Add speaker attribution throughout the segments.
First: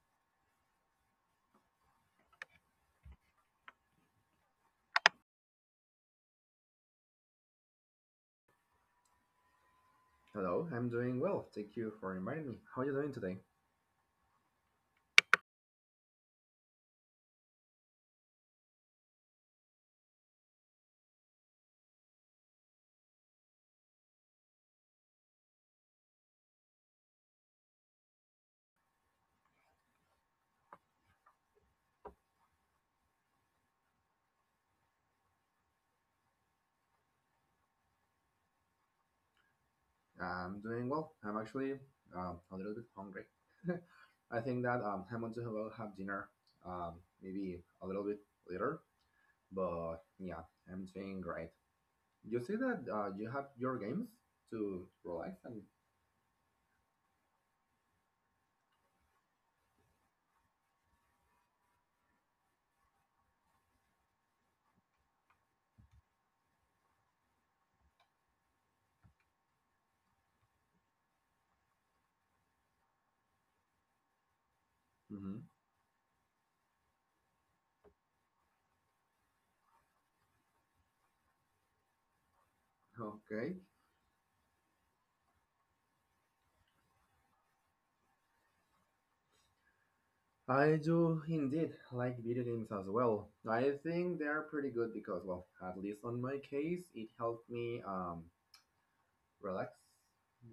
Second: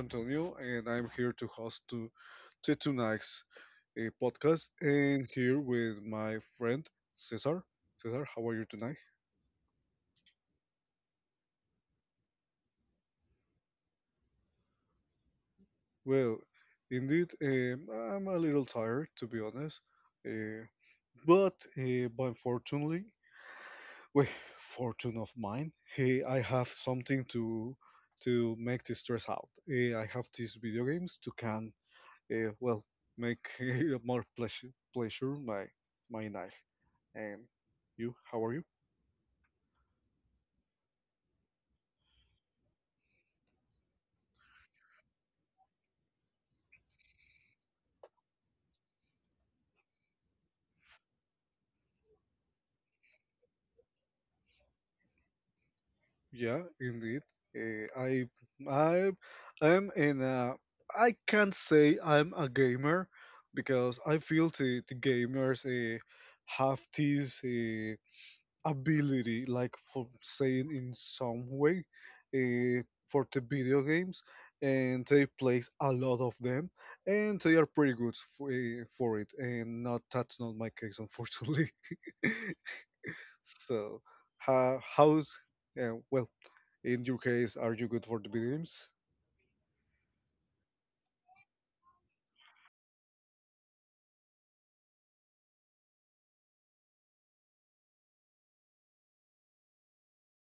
Speaker 1: Antonio, and I'm here to host to tonight's podcast. And here with my friend Cesar. Cesar, how are you tonight?
Speaker 2: Hello, I'm doing well. Thank you for inviting me. How are you doing today?
Speaker 1: Well, indeed, I'm a little tired, to be honest, uh, but unfortunately, with fortune of mine, I have something to make the stress out. I have these video games to can, well, make more pleasure, my night. And you, how are you?
Speaker 2: I'm doing well. I'm actually a little bit hungry. I think that I'm going to have, have dinner um, maybe a little bit later, but yeah, I'm doing great. You say that you have your games to relax and.
Speaker 1: Yeah, indeed. Uh, I I am in a. I can't say I'm a gamer because I feel the gamers have this. Ability, like for saying in some way, uh, for the video games, and they
Speaker 2: Mhm.
Speaker 1: play a lot of them, and they are pretty good for it. And not that's not my case, unfortunately.
Speaker 2: Okay.
Speaker 1: So, how's well in your case? Are you good for the video games?
Speaker 2: I do indeed like video games as well. I think they're pretty good because, well, at least on my case, it helped me. Relax.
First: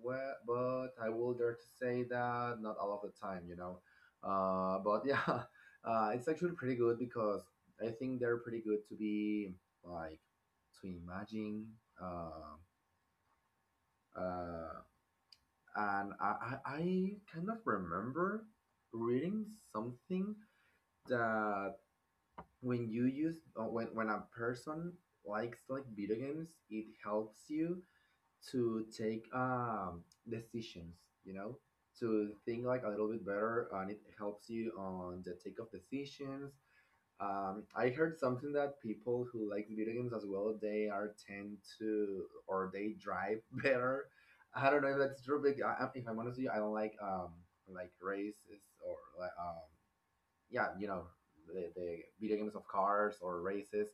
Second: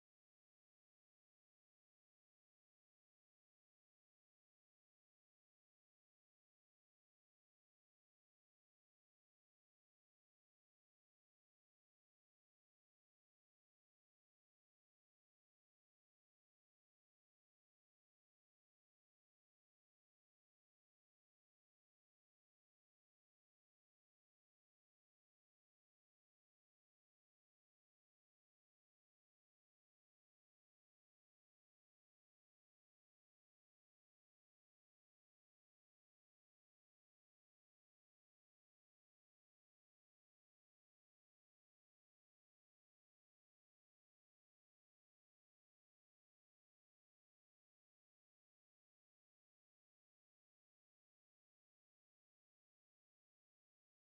Speaker 2: Well, but I will dare to say that not all of the time, you know. But yeah, it's actually pretty good because I think they're pretty good to be like to imagine. Uh, uh, I kind of remember reading something that when you use when a person likes like video games, it helps you to take decisions, you know, to think like a little bit better, and it helps you on the take of decisions. I heard something that people who like video games as well, they are tend to or they drive better. I don't know if that's true, but if I'm honest with you, I don't like races or like yeah, you know, the video games of cars or races.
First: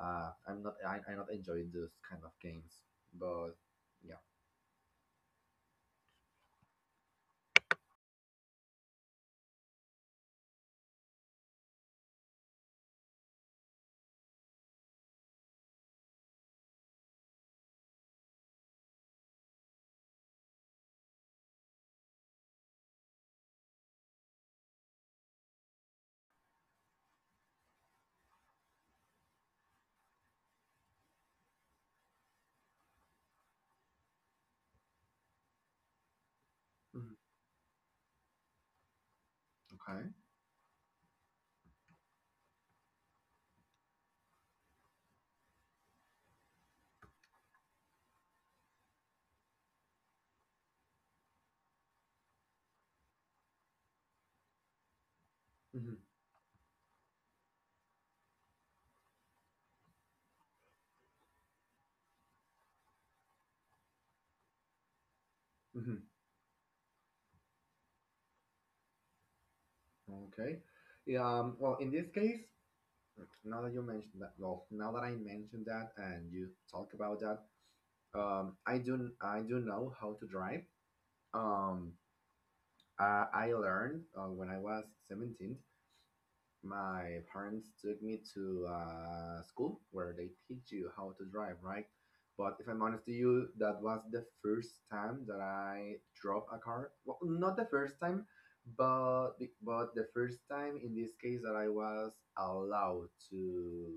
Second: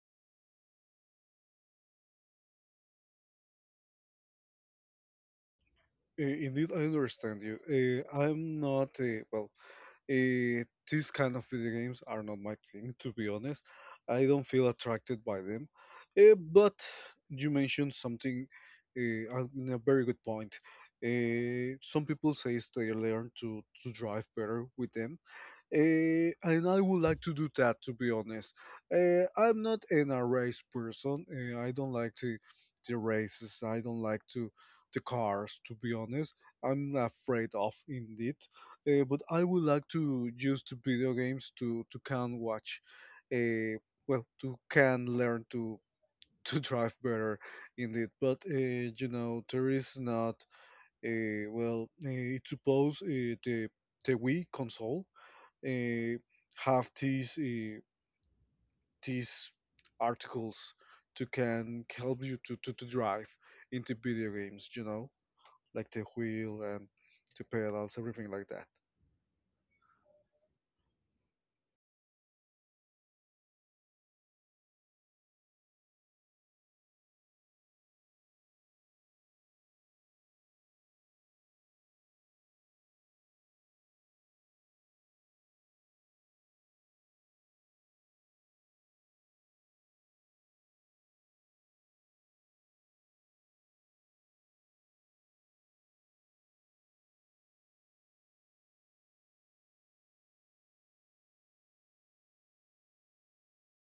Speaker 2: I'm not I not enjoying those kind of games, but
Speaker 1: Indeed, I understand you. I'm not. Well, Eh, these kind of video games are not my thing, to be honest. I don't feel attracted by them. But you mentioned something in a very good point. Some people say they learn to drive better with them. And I would like to do that, to be honest. I'm not an a race person. I don't like to the races. I don't like to the cars, to be honest. I'm
Speaker 2: Mhm.
Speaker 1: afraid of indeed. But I would like
Speaker 2: Okay.
Speaker 1: to use the video games to can watch. eh, well, to can learn to to drive better, indeed. But there is not a well. It's suppose, the Wii console
Speaker 2: Mhm.
Speaker 1: uh, have these, these articles to can help you to drive into video games, like
Speaker 2: Mhm.
Speaker 1: the wheel and the pedals, everything like that.
Speaker 2: Okay. Yeah, well, in this case, now that you mentioned that, well, now that I mentioned that and you talk about that, I do know how to drive. Um, I learned when I was 17. My parents took me to a school where they teach you how to drive, right? But if I'm honest to you, that was the first time that I drove a car. Well, not the first time, but the first time in this case that I was allowed to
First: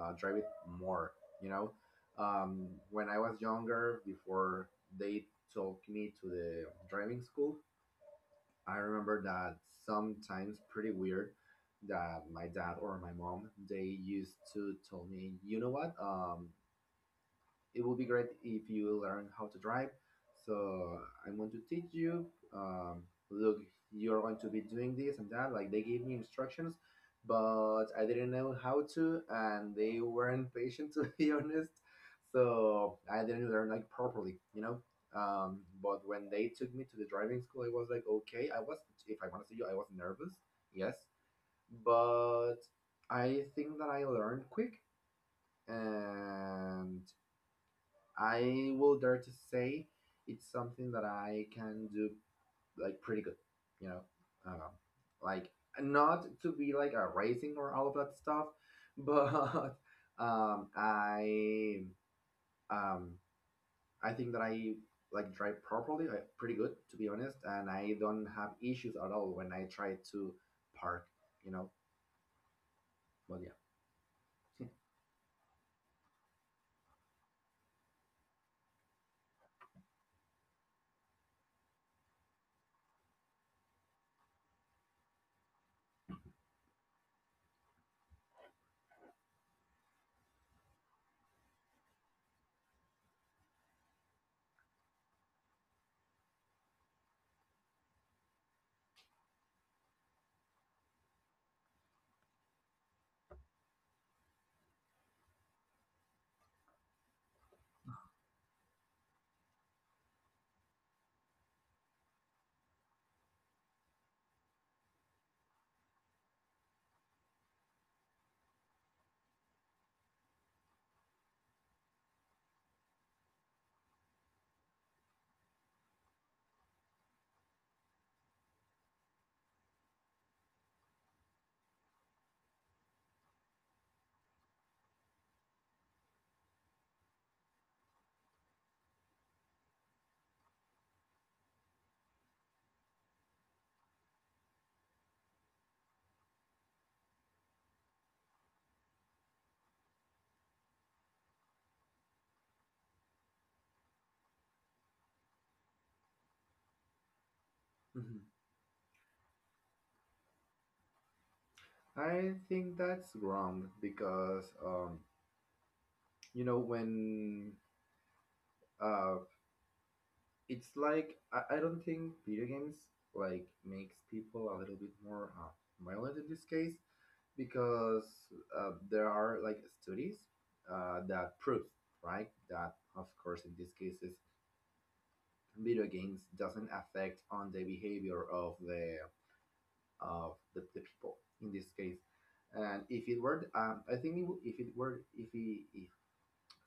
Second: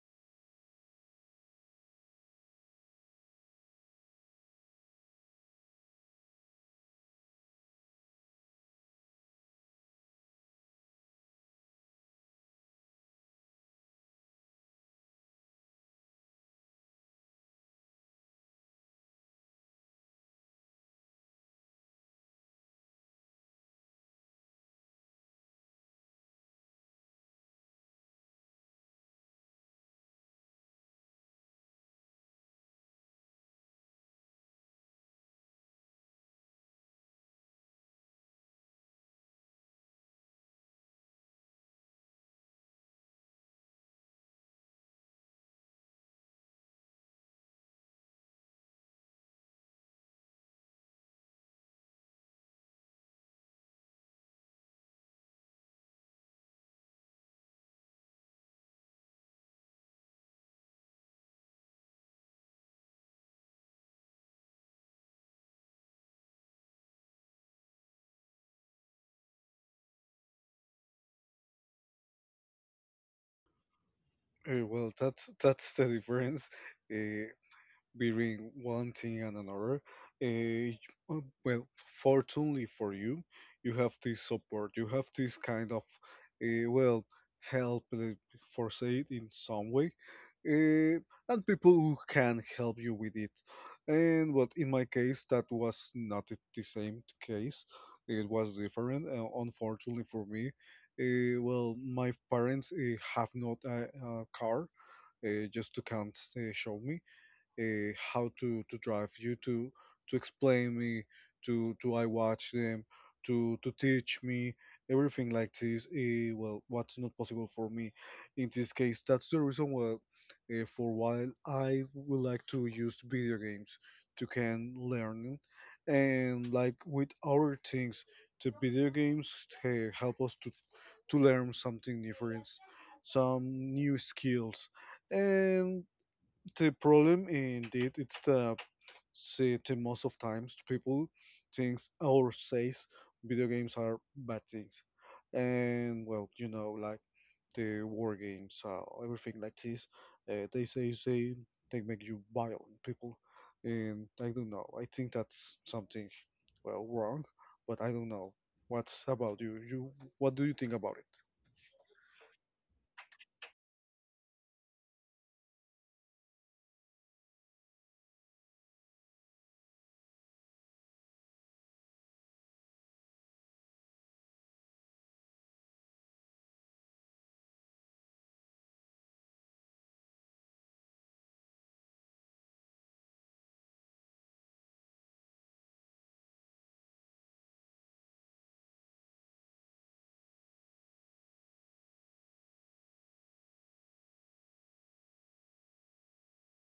Speaker 2: drive it more. You know, when I was younger, before they took me to the driving school, I remember that sometimes pretty weird that my dad or my mom they used to tell me, you know what? It will be great if you learn how to drive. So I'm going to teach you. Um, Look, you're going to be doing this and that. Like they gave me instructions, but I didn't know how to, and they weren't patient to be honest. So I didn't learn like properly, you know. But when they took me to the driving school, I was like, okay. I was, if I want to see you, I was nervous, yes, but I think that I learned quick and I will dare to say it's something that I can do like pretty good, you know, um, like not to be like a racing or all of that stuff, but um, I um, I think that I like drive properly, like pretty good to be honest, and I don't have issues at all when I try to park, you know. But yeah,
Speaker 1: Well, that's the difference uh, between one thing and another. eh, uh, well, fortunately for you, you have this support. You have this kind of, well, help for say it in some way, uh, and people who can help you with it. And but in my case, that was not the same case. It was different. Unfortunately for me, well, my parents have not a car. Just to can't show me, how to drive you, to explain me, to I watch them, to teach me everything like this. Well, what's not possible for me in this case, that's the reason why for a while I would like to use video games to can learn. And like with other things, the video games help us to learn something different, some new skills. And the problem indeed it's the see the most of times people thinks or says video games are bad things. And well, like the war games, everything like this. They say they make you violent people, and I don't know. I think that's something well wrong, but I don't
Speaker 2: Mhm.
Speaker 1: know. What's about you? What do you think about it?
Speaker 2: I think that's wrong because you know when uh, it's like I don't think video games like makes people a little bit more violent in this case because there are like studies that prove right that of course in these cases video games doesn't affect on the behavior of the the people in this case and if it were I think it would- if it were if it if,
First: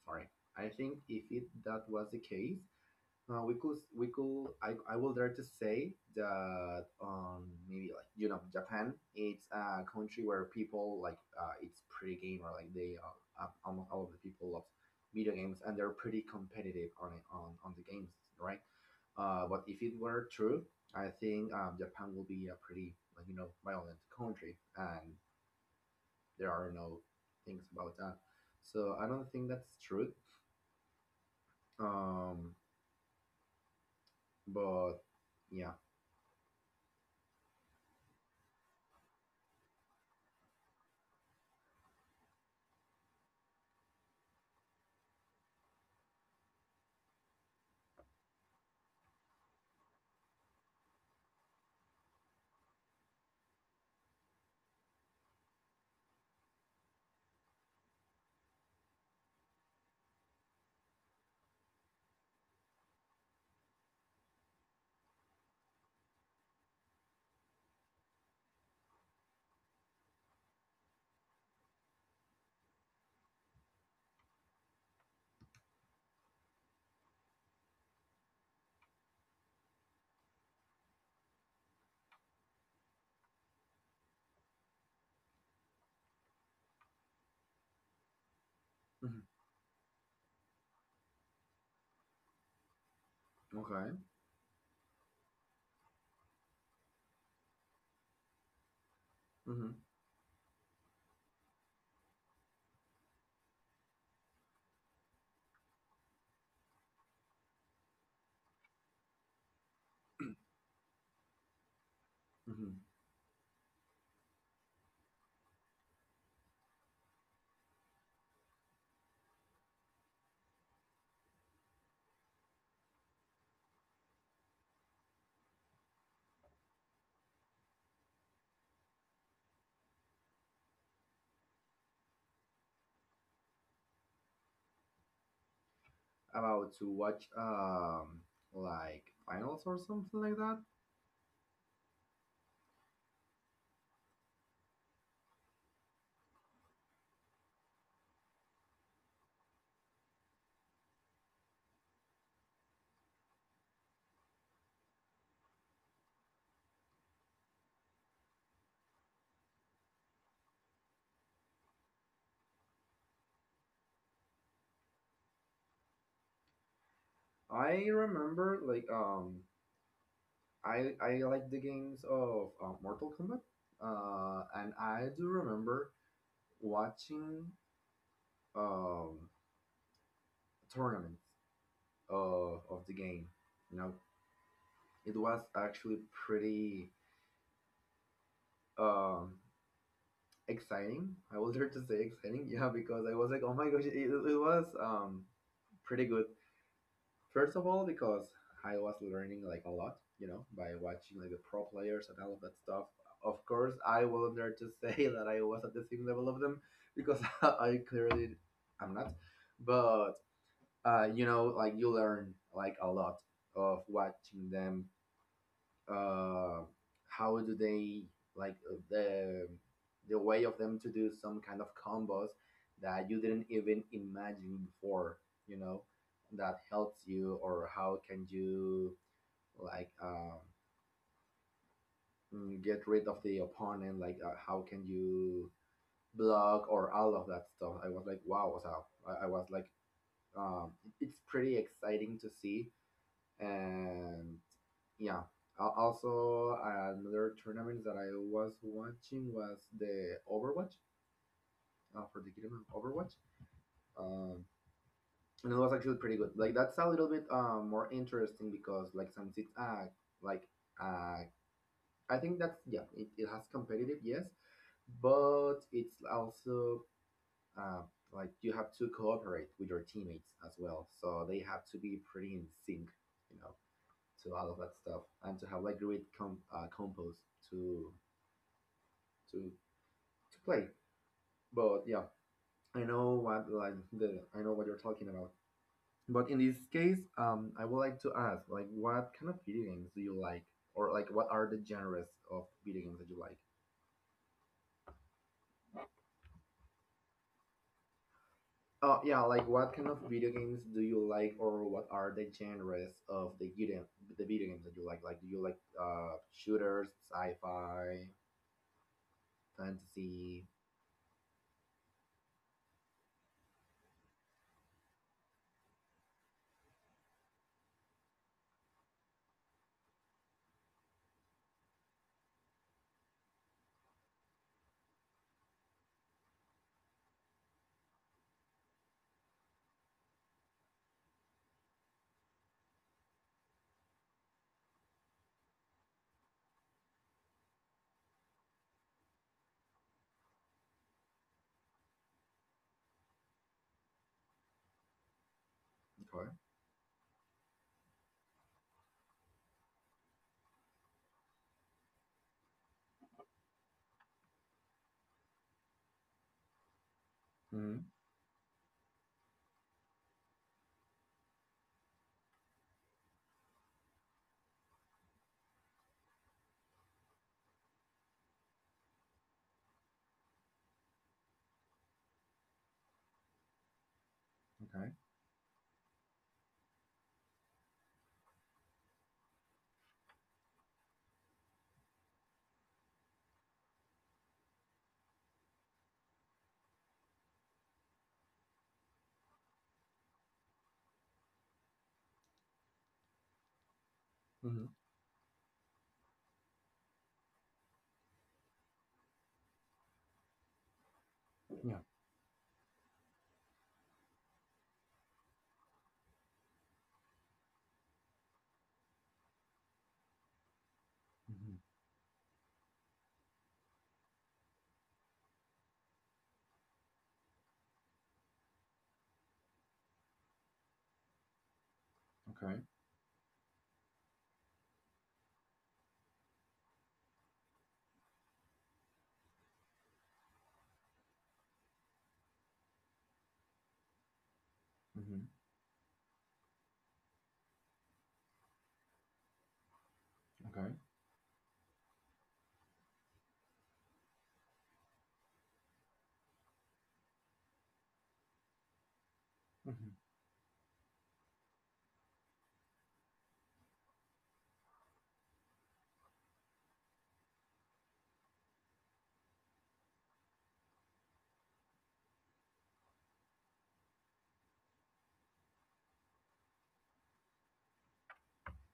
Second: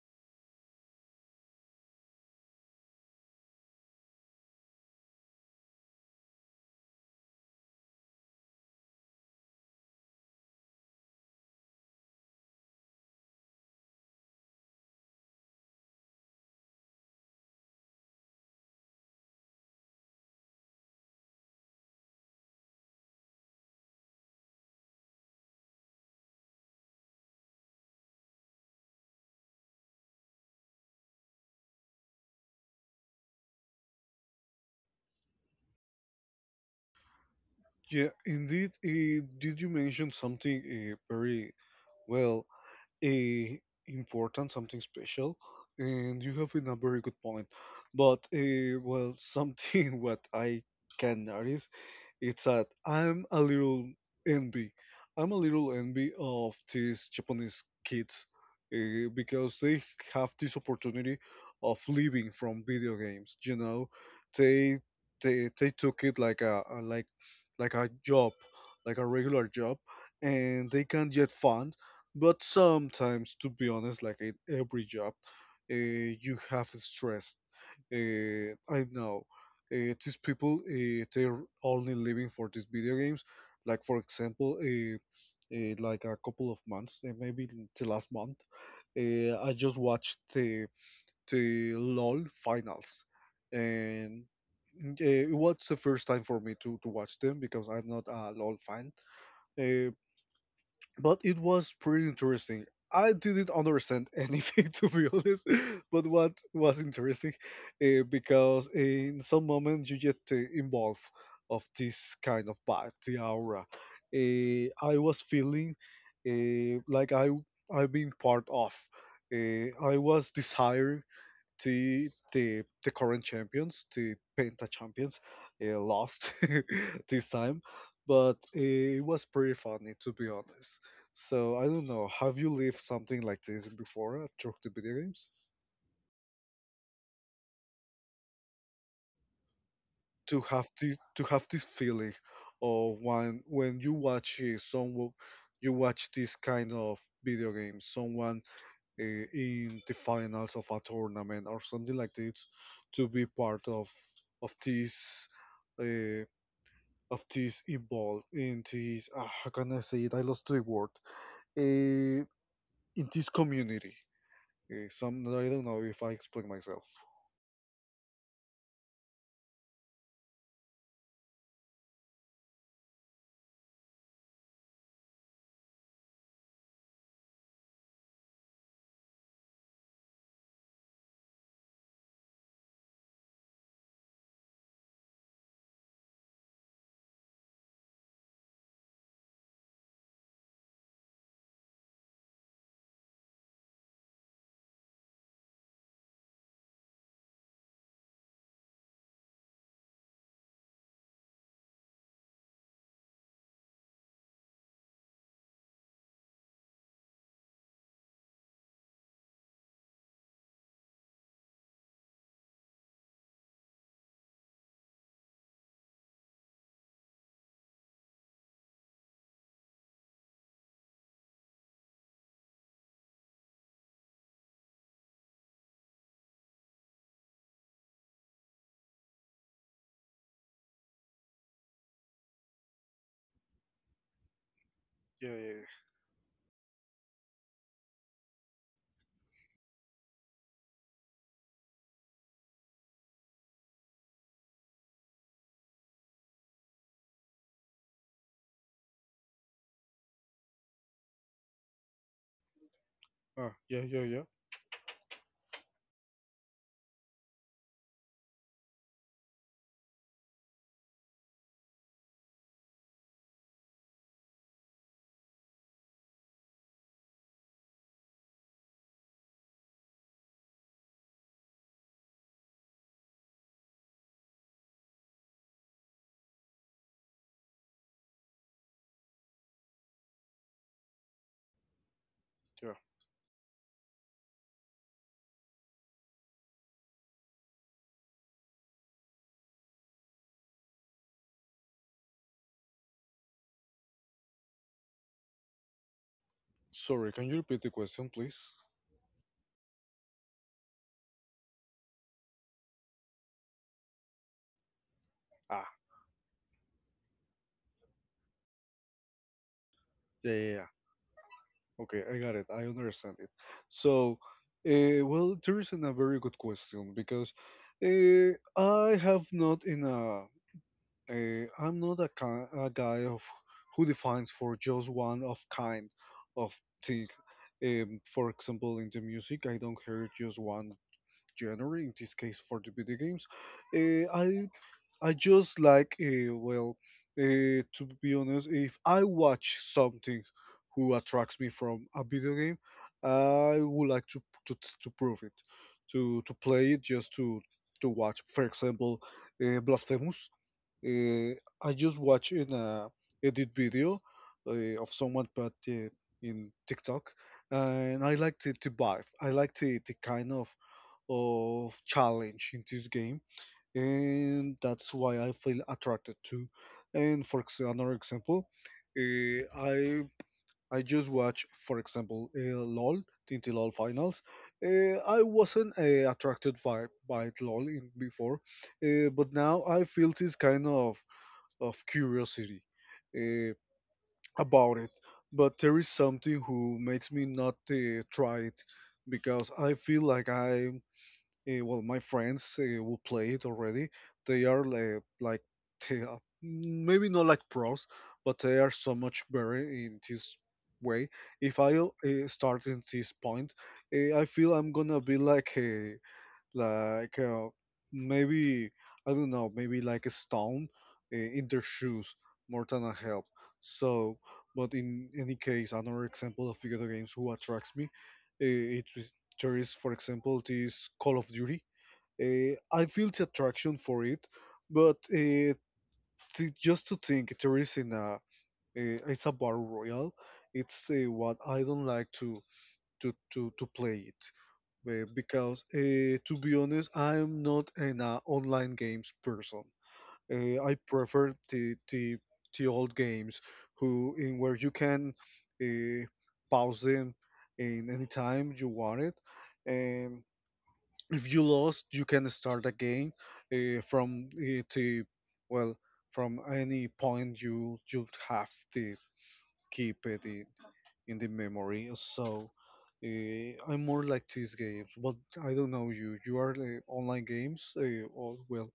Speaker 2: sorry I think if it that was the case we could I will dare to say that maybe like you know Japan it's a country where people like it's pretty gamer like they almost all of the people love video games and they're pretty competitive on it on the games right but if it were true I think Japan will be a pretty like you know violent country and there are no things about that so I don't think that's true um but yeah.
Speaker 1: Yeah, indeed. Did you mention something very well? uh, Important, something special, and you have been a very good point. But well, something what I can notice it's that I'm a little envy. I'm a little envy of these Japanese kids because they have this opportunity of living from video games. They they took it like a like a job, like a regular job, and they can get fun, but sometimes, to be honest, like in every job, uh, you have stress. I know, these people, they're only living for these video games. Like for example, like a couple of months, maybe the last month,
Speaker 2: Mhm.
Speaker 1: I just watched the LOL finals,
Speaker 2: Okay.
Speaker 1: and it was the first time for me to watch them because I'm not a LOL fan.
Speaker 2: Hmm.
Speaker 1: Uh, but it was pretty interesting. I didn't understand anything, to be honest, but what was interesting, because in some moments you get involved of this kind of vibe,
Speaker 2: Hmm.
Speaker 1: the aura. I was feeling like I've been part of. I was desiring the current champions, the Penta champions, lost this time, but it was pretty funny, to be honest. So I don't know. Have you lived something like this before at Choke the Video Games?
Speaker 2: About to watch like finals or something
Speaker 1: To
Speaker 2: like that.
Speaker 1: have this to have this feeling of when you watch, someone, you watch this kind of video game, someone, uh, in the finals of a tournament or something like this, to be part of this. Uh, of this, involved in this, how can I say it? I lost the word. Uh, in this community, some, I don't know if I explain myself.
Speaker 2: I remember like I like the games of Mortal Kombat. And I do remember watching um tournaments of the game. You know, it was actually pretty um exciting. I was there to say exciting, yeah, because I was like, oh my gosh, it was pretty good. First of all, because I was learning like a lot, you know, by watching like the pro players and all of that stuff. Of course, I will not dare to say that I was at the same level of them because I clearly am not. But you know, like you learn like a lot of watching them uh, how do they like the way of them to do some kind of combos that you didn't even imagine before you know that helps you or how can you like get rid of the opponent like how can
Speaker 1: Yeah, yeah,
Speaker 2: you
Speaker 1: yeah.
Speaker 2: block or all of that stuff. I was like wow, so I was like um, it's pretty exciting to see and yeah. Also another tournament that I was watching was the Overwatch for the game of Overwatch,
Speaker 1: Ah, yeah, yeah, yeah,
Speaker 2: um, and it was actually pretty good. Like that's a little bit more interesting because like since it's like uh, I think that's yeah it has competitive yes but it's also uh, like you have to cooperate with your teammates as well so they have to be pretty in sync, you know, to all of that stuff and to have like great compose to to to play. But yeah,
Speaker 1: yeah.
Speaker 2: I know what like the I know what you're talking about. But in this case, I would like to ask like what kind of video games do you like, or like what are the genres of video games that you like?
Speaker 1: Sorry, can you repeat the question, please?
Speaker 2: Oh yeah, like what kind of video games do you like, or what are the genres of the video games that you like? Like, do you like
Speaker 1: Ah,
Speaker 2: shooters, sci-fi,
Speaker 1: yeah,
Speaker 2: fantasy?
Speaker 1: yeah, yeah. Okay, I got it. I understand it. So, well, there isn't a very good question because uh, I have not in a. I'm not a guy of who defines for just one of kind of thing. For example, in the music, I don't hear just one genre. In this case, for the video games, uh, I I just like, well, to be honest, if I watch something who attracts me from a video game, I would like to prove it, to
Speaker 2: Okay.
Speaker 1: to play it, just to watch. For example, Blasphemous. Uh, I just watched an a edit video of someone put in TikTok,
Speaker 2: Mm-hmm.
Speaker 1: and I like the vibe. I like the kind of challenge in this game, and that's why I feel attracted to. And another example, uh, I I just watched, for example, LOL, TNT LOL finals.
Speaker 2: Okay.
Speaker 1: I wasn't attracted by LOL in before, but now I feel this kind of curiosity uh, about it. But there is something who makes me not try it, because I feel like I, well, my friends who play it already, they are
Speaker 2: Mm-hmm.
Speaker 1: like, they are, maybe not like pros, but they are so much better in this way. If I start in this point, I feel I'm gonna be like maybe, I don't know, maybe like a stone in
Speaker 2: Mhm.
Speaker 1: their shoes, more than a help. So, but in any case, another example of video games who attracts me, it is there is for example this Call of Duty.
Speaker 2: Okay.
Speaker 1: I feel the attraction for it, but to, just to think there is in a, it's a battle royale. It's what I don't like to play it,
Speaker 2: Mhm.
Speaker 1: because to be honest, I am not an online games person.
Speaker 2: Okay.
Speaker 1: I prefer the old games, who in where you can uh, pause them in any time you want it,
Speaker 2: Mhm.
Speaker 1: and if you lost, you can start again from the, well, from any point you have to keep it in the memory. So I'm more like these games, but I don't know you. You are online games or well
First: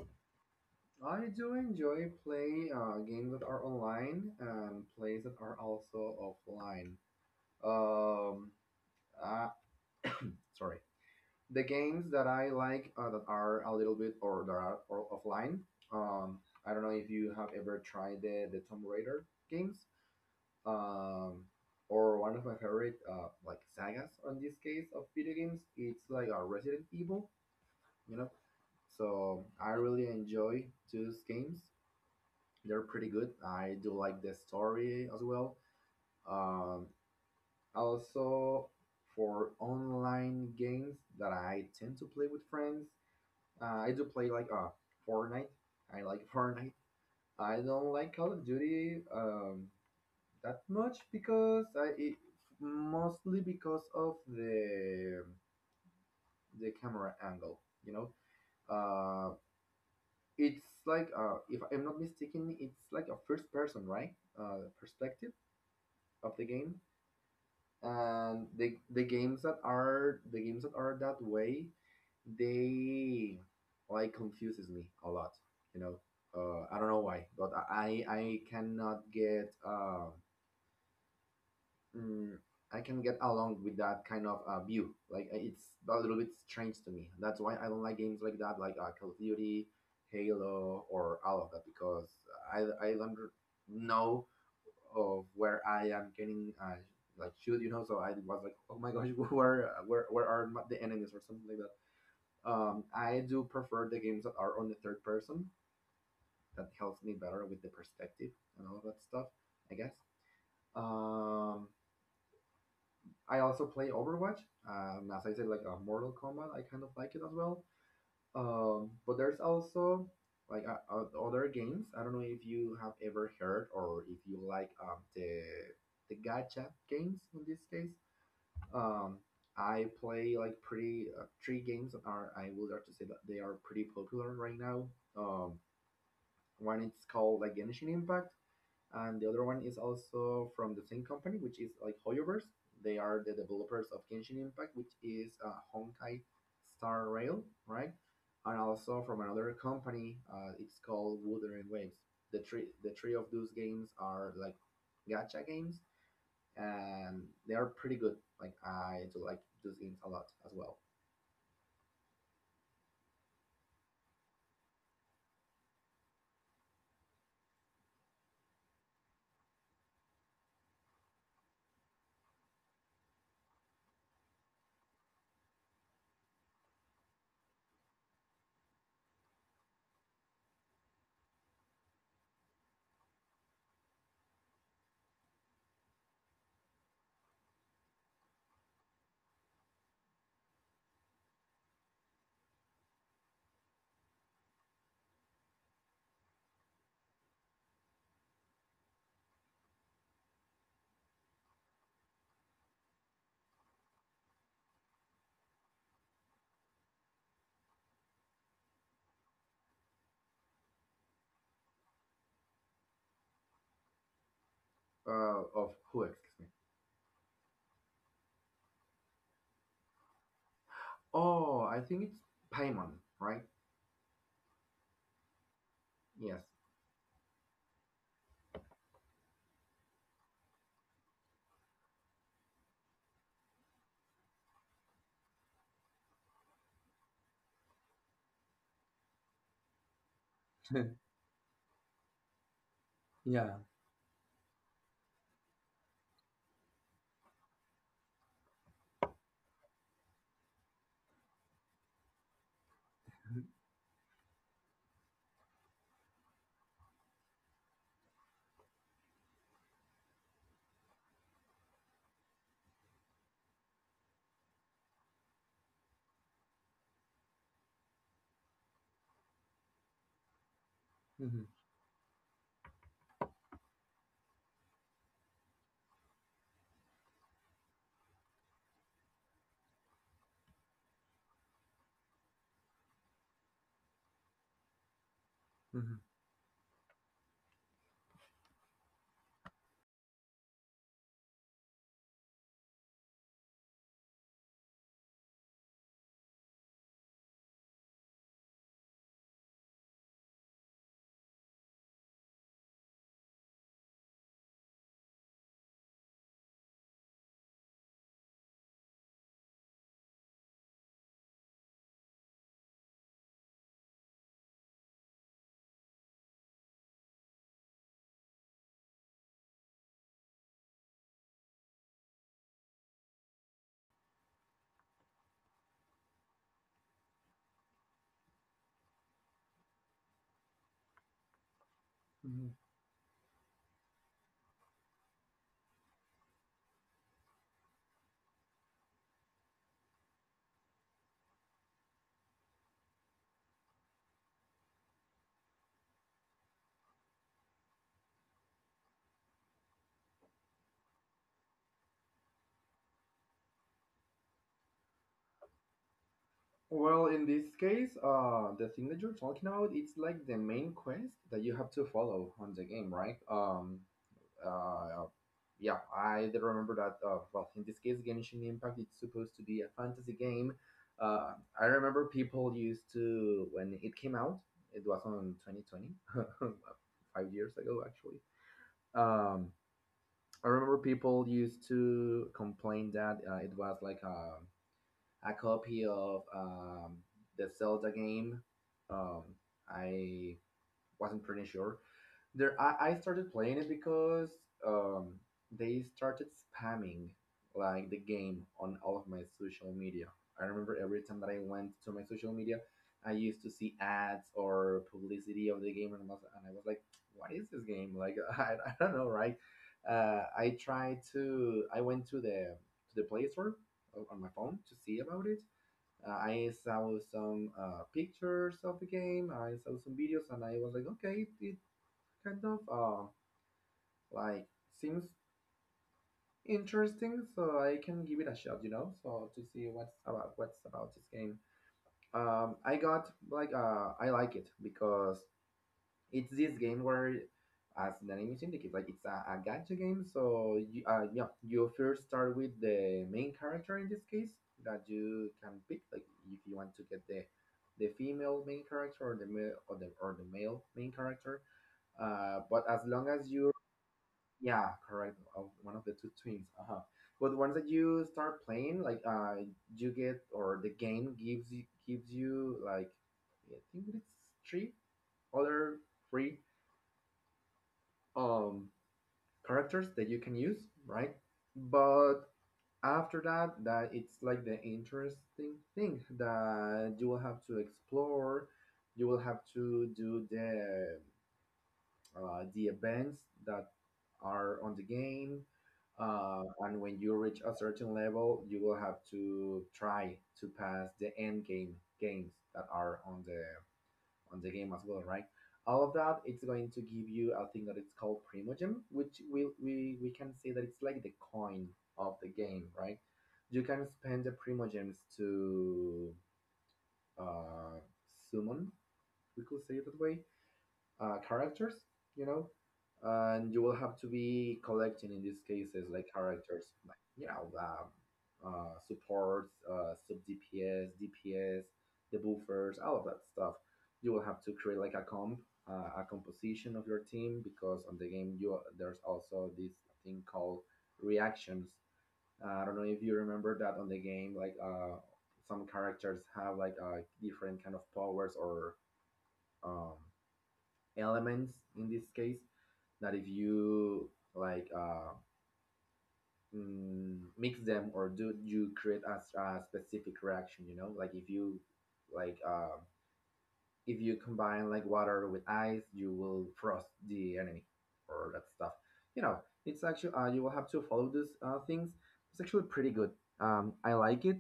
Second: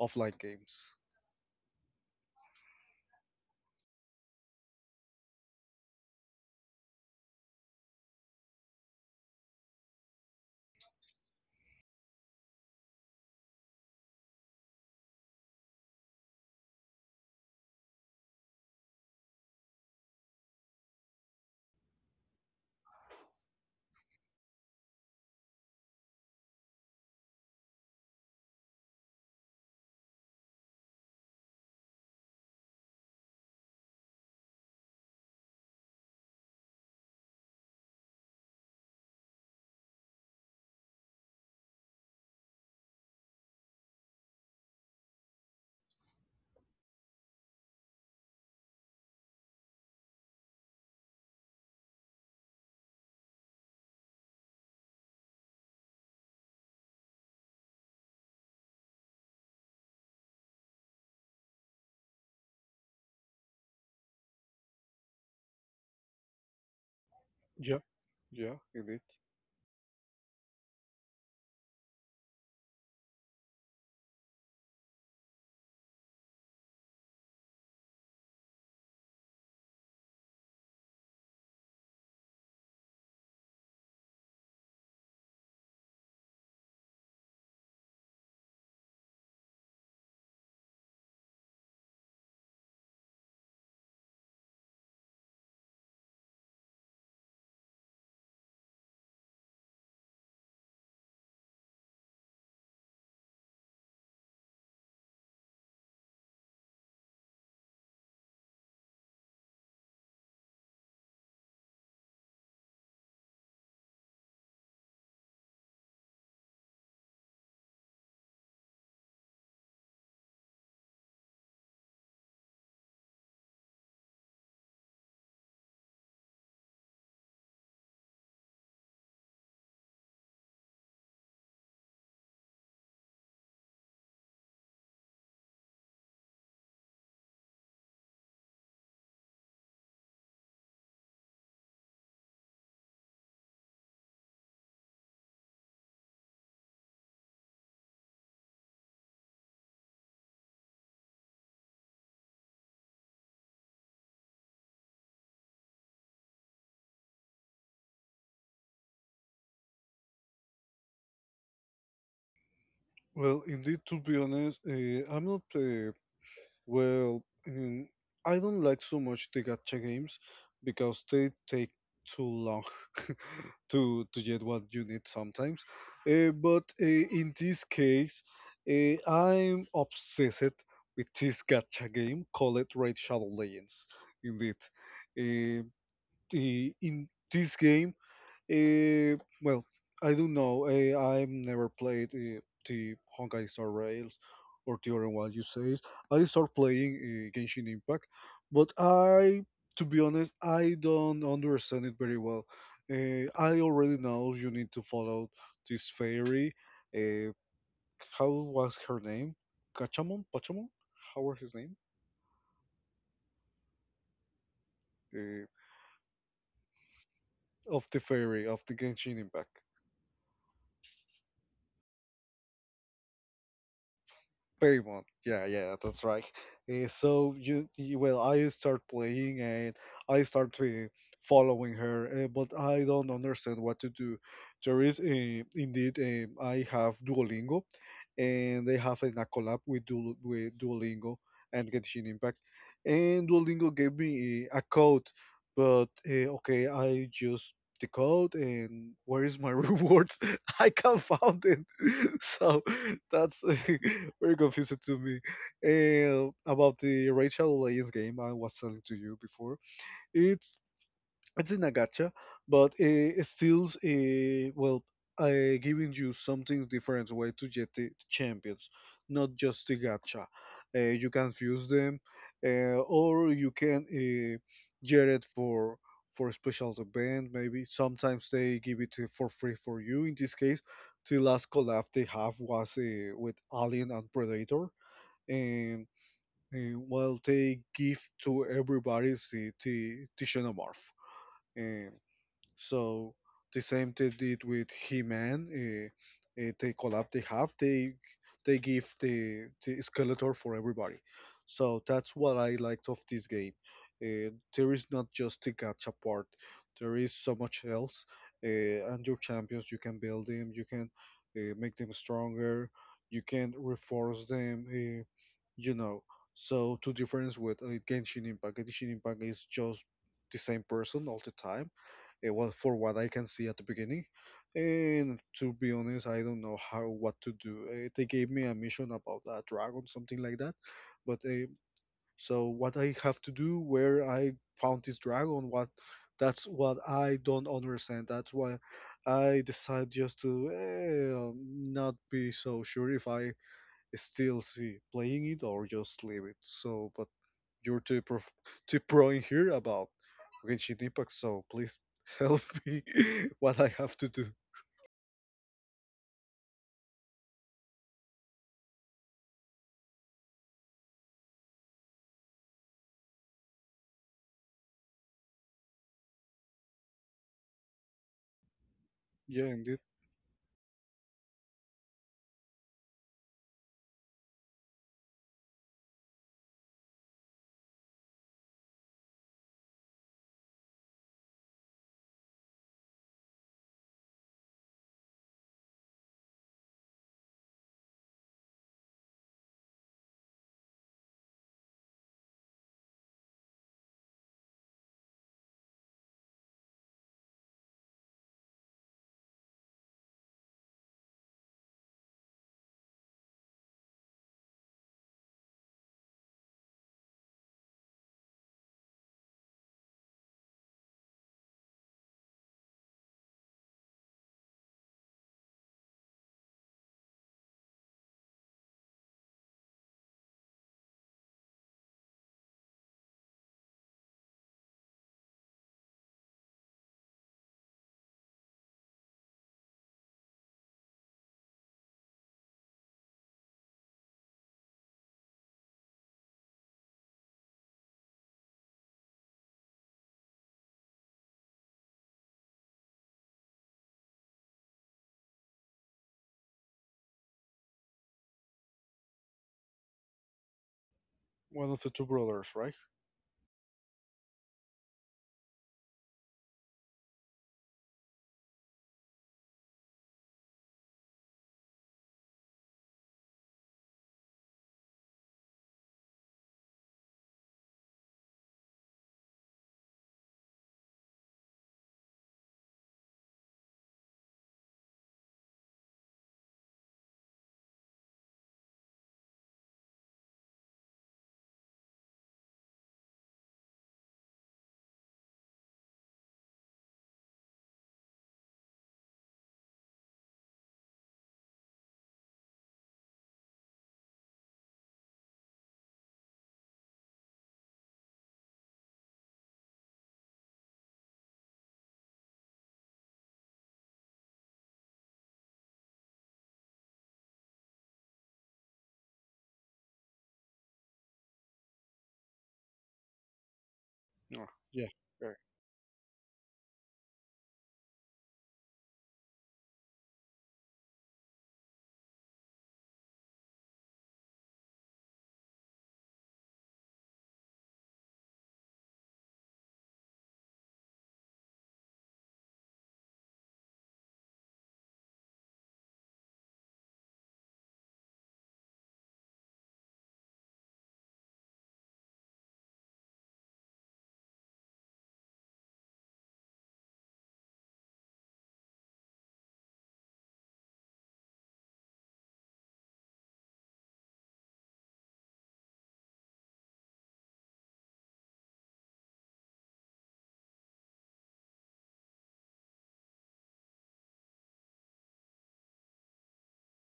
Speaker 1: offline games?
Speaker 2: I do enjoy playing games that are online and plays that are also offline. Um, uh, sorry. The games that I like that are a little bit or that are or offline. Um, I don't know if you have ever tried the Tomb Raider games. Um, or one of my favorite like sagas on this case of video games. It's like a Resident Evil. You know, so I really enjoy those games. They're pretty good. I do like the story as well. Um, Also, for online games that I tend to play with friends, I do play like Fortnite. I like Fortnite. I don't like Call of Duty that much because mostly because of the camera angle. You know, uh, it's like if I'm not mistaken, it's like a first person, right? Perspective of the game,
Speaker 1: Yeah, yeah, indeed.
Speaker 2: and the games that are that way, they like confuses me a lot. You know, I don't know why, but I cannot get mm, I can get along with that kind of view. Like it's a little bit strange to me. That's why I don't like games like that, like Call of Duty, Halo, or all of that, because I don't know of where I am getting like shoot, you know. So I was like, oh my gosh, where are the enemies or something like that. I do prefer the games that are on the third person. That helps me better with the perspective and all of that stuff. I guess. Um, I also play Overwatch. As I said, like Mortal Kombat, I kind of like it as well. But there's also like other games. I don't know if you have ever heard or if you like the the gacha games in this case. Um, I play like pretty three games that are I would like to say that they are pretty popular right now. Um, One it's called like Genshin Impact, and the other one is also from the same company, which is like Hoyoverse. They are the developers of Genshin Impact, which is Honkai Star Rail, right? And also from another company, it's called Wooder Waves. The three of those games are like gacha games, and they are pretty good. Like I do like those games a lot as well.
Speaker 1: Well, indeed. To be honest, I'm not. Well, mm, I don't like so much the gacha games because they take too long to get what you need sometimes. But in this case, I'm obsessed with this gacha game called Raid Shadow Legends. Indeed, uh, the, in this game. Well, I do know. I've never played the Honkai Star Rails or the other one you say. I start playing, Genshin Impact, but I, to be honest, I don't understand it very well. I already know you need to follow this fairy. Uh, how was her name? Kachamon? Pachamon? How was his name? Uh,
Speaker 2: Of who? Excuse me.
Speaker 1: of the fairy of the Genshin Impact.
Speaker 2: Oh, I think it's Paimon, right?
Speaker 1: Very much. Yeah, yeah, that's right.
Speaker 2: Yes.
Speaker 1: So you, well, I start playing and I start following her, but I don't understand what to do. There is, indeed, I have Duolingo, and they have an a collab with Duolingo and Genshin Impact, and Duolingo gave me a code, but okay, I just the code, and where is my rewards? I can't find it. So that's very confusing to me. And about the Rachel Legends game I was telling to you before. It's it's in a gacha, but it's still, well, giving you something different way to get the champions, not just the gacha. You can fuse
Speaker 2: hmm
Speaker 1: them, or you can get it for a special event. Maybe sometimes they give it for free for you. In this case, the last collab they have was with Alien and Predator, and well, they give to everybody the Xenomorph. So the same they did with He-Man. They collab. They give the Skeletor for everybody. So that's what I liked of this game. There is not just the gacha part. There is so much else. And your champions, you can build them. You can make them stronger. You can reinforce them. You know. So to difference with Genshin Impact, Genshin Impact is just the same person all the time, well, for what I can see at the beginning. And to be honest, I don't know how what to do. They gave me a mission about a dragon, something like that. But so what I
Speaker 2: hmm
Speaker 1: have to do, where I found this dragon, what, that's what I don't understand. That's why I decide just to not be so sure if I still see playing it or just leave it. So, but you're too pro in here about Genshin Impact, so please help me what I have to do.
Speaker 2: Well, in this case, the thing that you're talking about, it's like the main quest that you have to follow on the game, right? Uh, yeah, I did remember that. Well, in this case, Genshin Impact,
Speaker 1: Yeah,
Speaker 2: it's
Speaker 1: indeed.
Speaker 2: supposed to be a fantasy game. Uh, I remember people used to when it came out. It was on 2020, 5 years ago, actually. Um, I remember people used to complain that it was like a copy of the Zelda game. Um, I wasn't pretty sure. I started playing it because um, they started spamming like the game on all of my social media. I remember every time that I went to my social media, I used to see ads or publicity of the game, and I was like, "What is this game?" Like, I don't know, right? I tried to. I went to the Play Store on my phone to see about it. I saw some pictures of the game. I saw some videos, and I was like, okay, it kind of like seems interesting, so I can give it a shot, you know, so to see what's about this game. I got like I like it because it's this game where, as the name indicates, like it's a gacha game. So you, you first start with the main character in this case that you can pick, like if you want to get the female main character or the male main
Speaker 1: One of the
Speaker 2: character.
Speaker 1: two brothers, right?
Speaker 2: But as long as you, yeah, correct, one of the two twins. Uh huh. But once that you start playing, like you get or the game gives you like I think it's three other free um characters that you can use, right? But after that, that it's like the interesting thing that you will have to explore. You will have to do the events that are on the game, and when you reach a certain level, you will have to try to pass the end game games that are on the game as well, right? All of that, it's going to give you a thing that it's called Primogem, which we can say that it's like the coin of the game, right? You can spend the Primogems to uh, summon, we could say it that way, characters, you know,
Speaker 1: Yeah.
Speaker 2: and
Speaker 1: Yeah,
Speaker 2: you will have to
Speaker 1: right.
Speaker 2: be collecting in these cases like characters, like you know, supports, sub DPS, DPS, the buffers, all of that stuff. You will have to create like a comp, a composition of your team because on the game you there's also this thing called reactions. I don't know if you remember that on the game, like some characters have like different kind of powers or um, elements in this case that if you like uh, mix them or do you create a specific reaction, you know, like if you like uh, if you combine like water with ice you will frost the enemy or that stuff, you know, it's actually you will have to follow those things. It's actually pretty good. I like it.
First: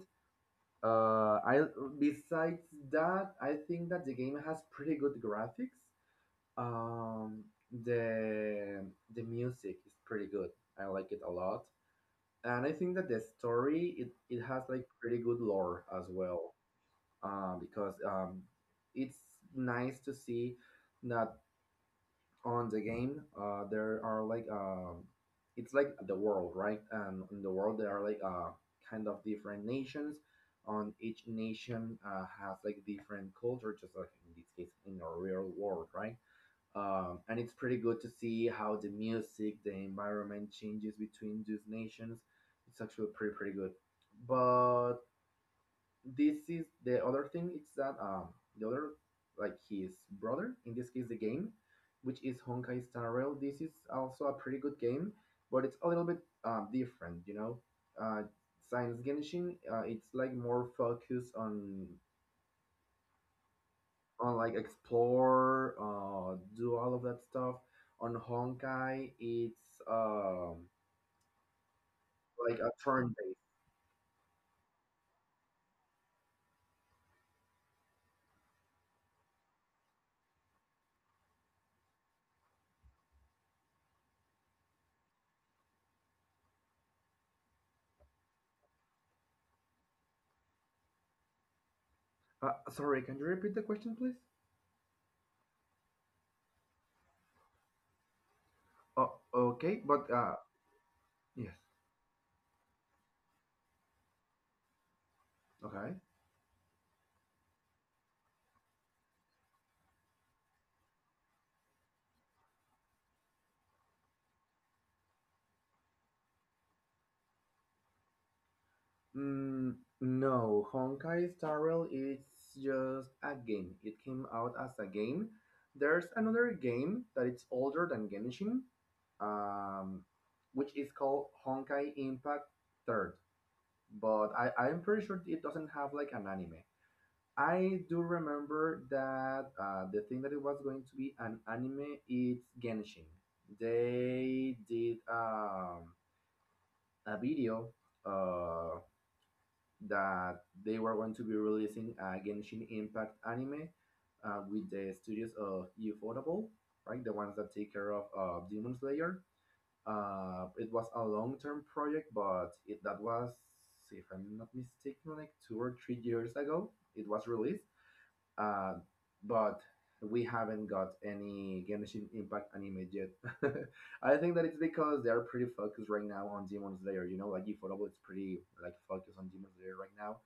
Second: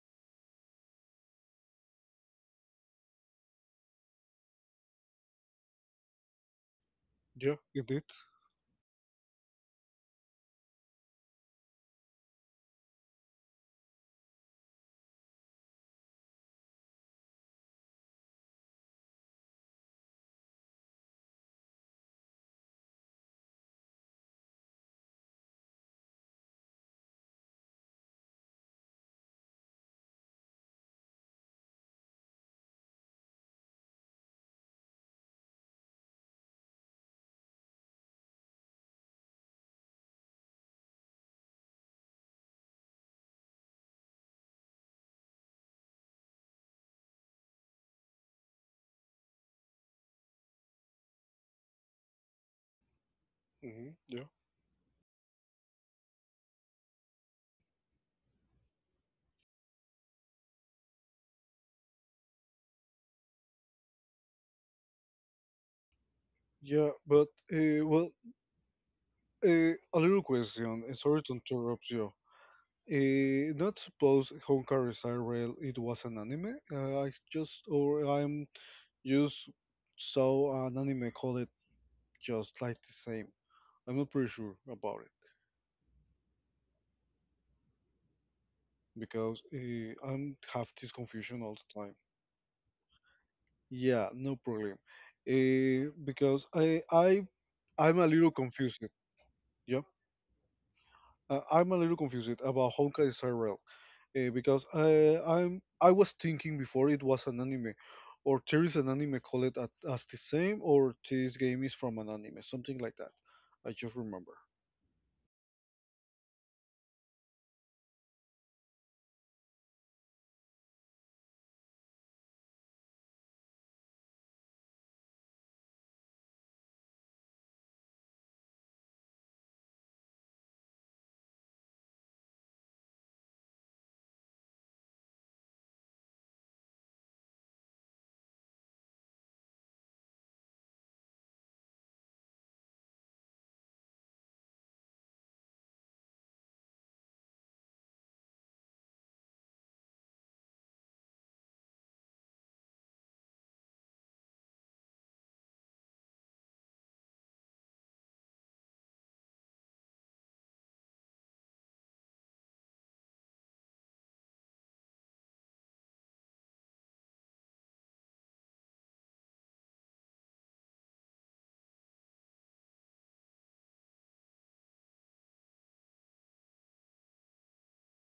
Speaker 2: Uh, I besides that, I think that the game has pretty good graphics. um
Speaker 1: Yeah, indeed.
Speaker 2: the music is pretty good, I like it a lot, and I think that the story it has like pretty good lore as well, because it's nice to see that on the game there are like it's like the world, right, and in the world there are like kind of different nations. On each nation has like different culture, just like in this case in the real world, right? And it's pretty good to see how the music, the environment changes between these nations. It's actually pretty pretty good. But this is the other thing. It's that the other like his brother in this case the game, which is Honkai Star Rail. This is also a pretty good
Speaker 1: Hmm,
Speaker 2: game,
Speaker 1: yeah.
Speaker 2: but it's a little bit different. You know, uh, Science Genshin. It's like more focused on like explore, do all of that stuff.
Speaker 1: Yeah,
Speaker 2: On
Speaker 1: but
Speaker 2: Honkai
Speaker 1: well,
Speaker 2: it's
Speaker 1: a little question. Sorry to
Speaker 2: like a
Speaker 1: interrupt
Speaker 2: turn
Speaker 1: you.
Speaker 2: based.
Speaker 1: Not suppose Honkai Star Rail it was an anime. I just or I'm just saw an anime called it just like the same. I'm not pretty sure about it because I'm have this confusion all the
Speaker 2: Sorry,
Speaker 1: time.
Speaker 2: can you repeat the question please?
Speaker 1: Yeah, no problem. Because I I
Speaker 2: Oh
Speaker 1: I'm a little
Speaker 2: okay
Speaker 1: confused.
Speaker 2: but
Speaker 1: Yeah,
Speaker 2: yes
Speaker 1: I'm a little confused about Honkai Star Rail, because
Speaker 2: Okay.
Speaker 1: I was thinking before it was an anime, or there is an anime called at, as the same, or this game is from an anime, something like that. I just remember.
Speaker 2: mm, no, Honkai Star Rail is just a game, it came out as a game. There's another game that it's older than Genshin, um which is called Honkai Impact 3, but I'm pretty sure it doesn't have like an anime. I do remember that the thing that it was going to be an anime, it's Genshin. They did a video uh, that they were going to be releasing a Genshin Impact anime with the studios of Ufotable, right? The ones that take care of Demon Slayer. It was a long-term project, but it that was, if I'm not mistaken, like 2 or 3 years ago. It was released, uh, but we haven't got any Genshin Impact anime yet. I think that it's because they are pretty focused right now on Demon Slayer. You know, like Iforable is pretty like focused on Demon Slayer right now,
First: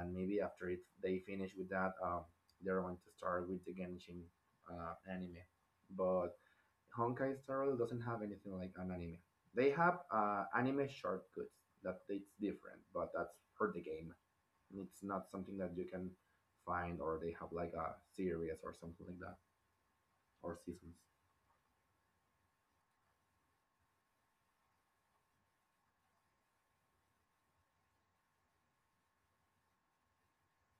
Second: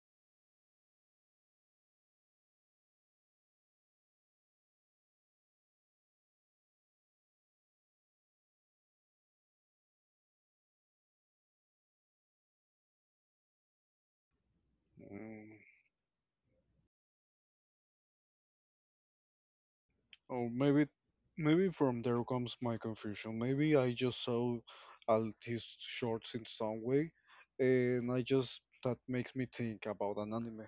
Speaker 2: and maybe after it they finish with that, they're going to start with the Genshin anime. But Honkai Star Rail doesn't have anything like an anime. They have anime short goods that it's different, but that's for the game. It's not something
Speaker 1: Mm.
Speaker 2: that you can find, or they have like a series or something like that,
Speaker 1: Oh,
Speaker 2: or
Speaker 1: maybe,
Speaker 2: seasons.
Speaker 1: maybe from there comes my confusion. Maybe I just saw all these shorts in some way, and I just that makes me think about an anime.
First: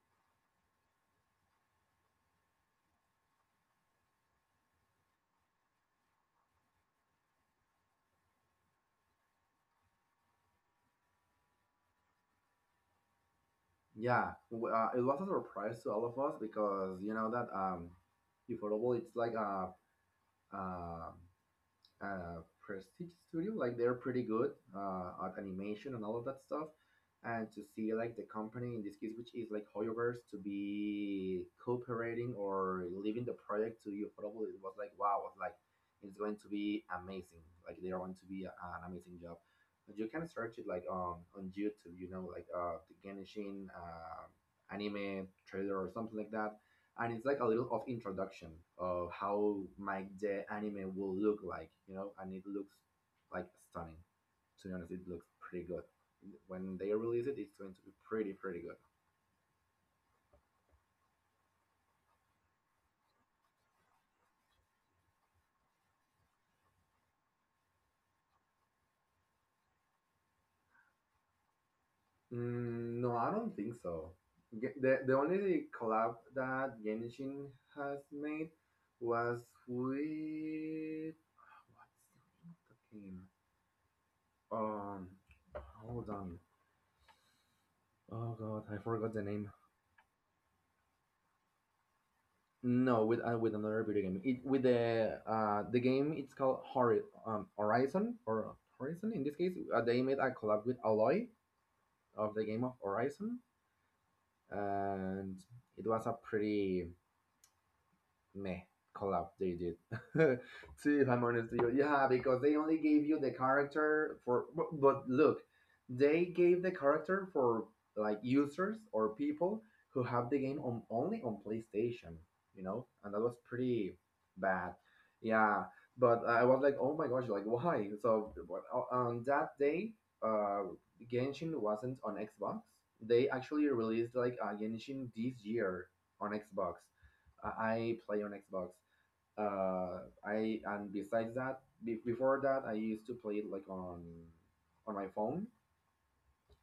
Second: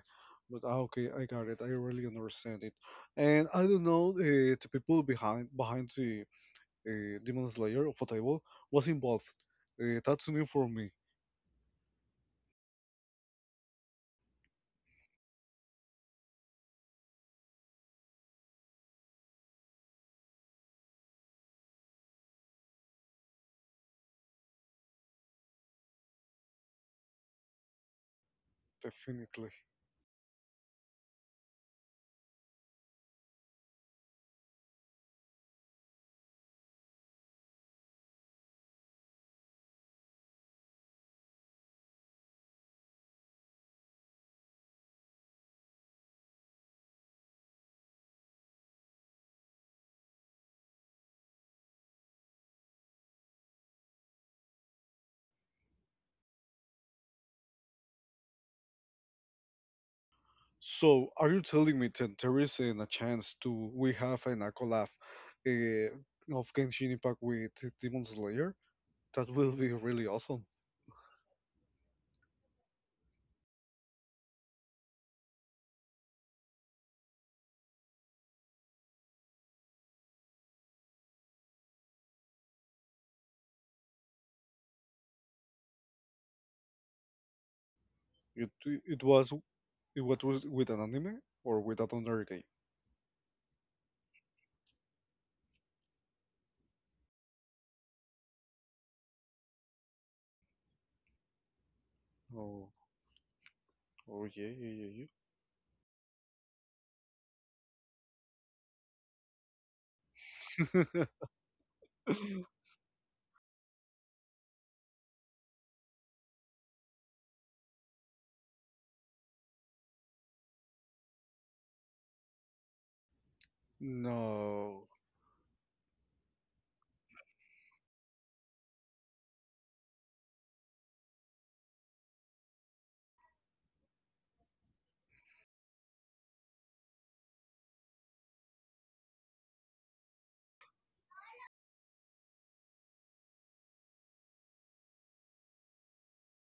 Speaker 1: But okay, I got it. I really understand it, and I don't know the people behind the Demon Slayer of a table was involved. That's new for me,
Speaker 2: Yeah, it was a surprise to all of us because you know that Ufotable it's like a prestige studio, like they're pretty good at animation and all of that stuff, and to see like the company in this case which is
Speaker 1: definitely.
Speaker 2: like Hoyoverse to be cooperating or leaving the project to you probably, it was like wow, was like it's going to be amazing, like they're going to be an amazing job. But you can search it like on YouTube, you know, like the Genshin anime trailer or something like that, and it's like a little of introduction of how my the anime will look like, you know, and it looks like stunning, to be honest. It looks pretty good. When they release it it's going to be pretty pretty good.
Speaker 1: So are you telling me that there isn't a chance to we have an a collab uh, of Genshin Impact with Demon Slayer? That will be really awesome.
Speaker 2: No, I don't think so. The only collab that Genshin has made was with what's the name of the game? um hold on. Oh
Speaker 1: It
Speaker 2: god, I
Speaker 1: it
Speaker 2: forgot the
Speaker 1: was
Speaker 2: name.
Speaker 1: it what was with an anime or with another game?
Speaker 2: No, with another video game. It with the game it's called Horizon, or Horizon in this case. They made a collab with Alloy of the game of
Speaker 1: Oh,
Speaker 2: Horizon,
Speaker 1: oh, yeah, yeah, yeah, yeah.
Speaker 2: and it was a pretty meh collapse they did. to if I'm honest with you, yeah, because they only gave you the character for. But look, they gave the character for like users or people who have the game on only on PlayStation, you know, and that was pretty bad.
Speaker 1: No,
Speaker 2: Yeah, but I was like, oh my gosh, like why? So on that day, uh, Genshin wasn't on Xbox. They actually released like a Genshin this year on Xbox. I play on Xbox. I and besides that, before that, I used to play it like on my phone.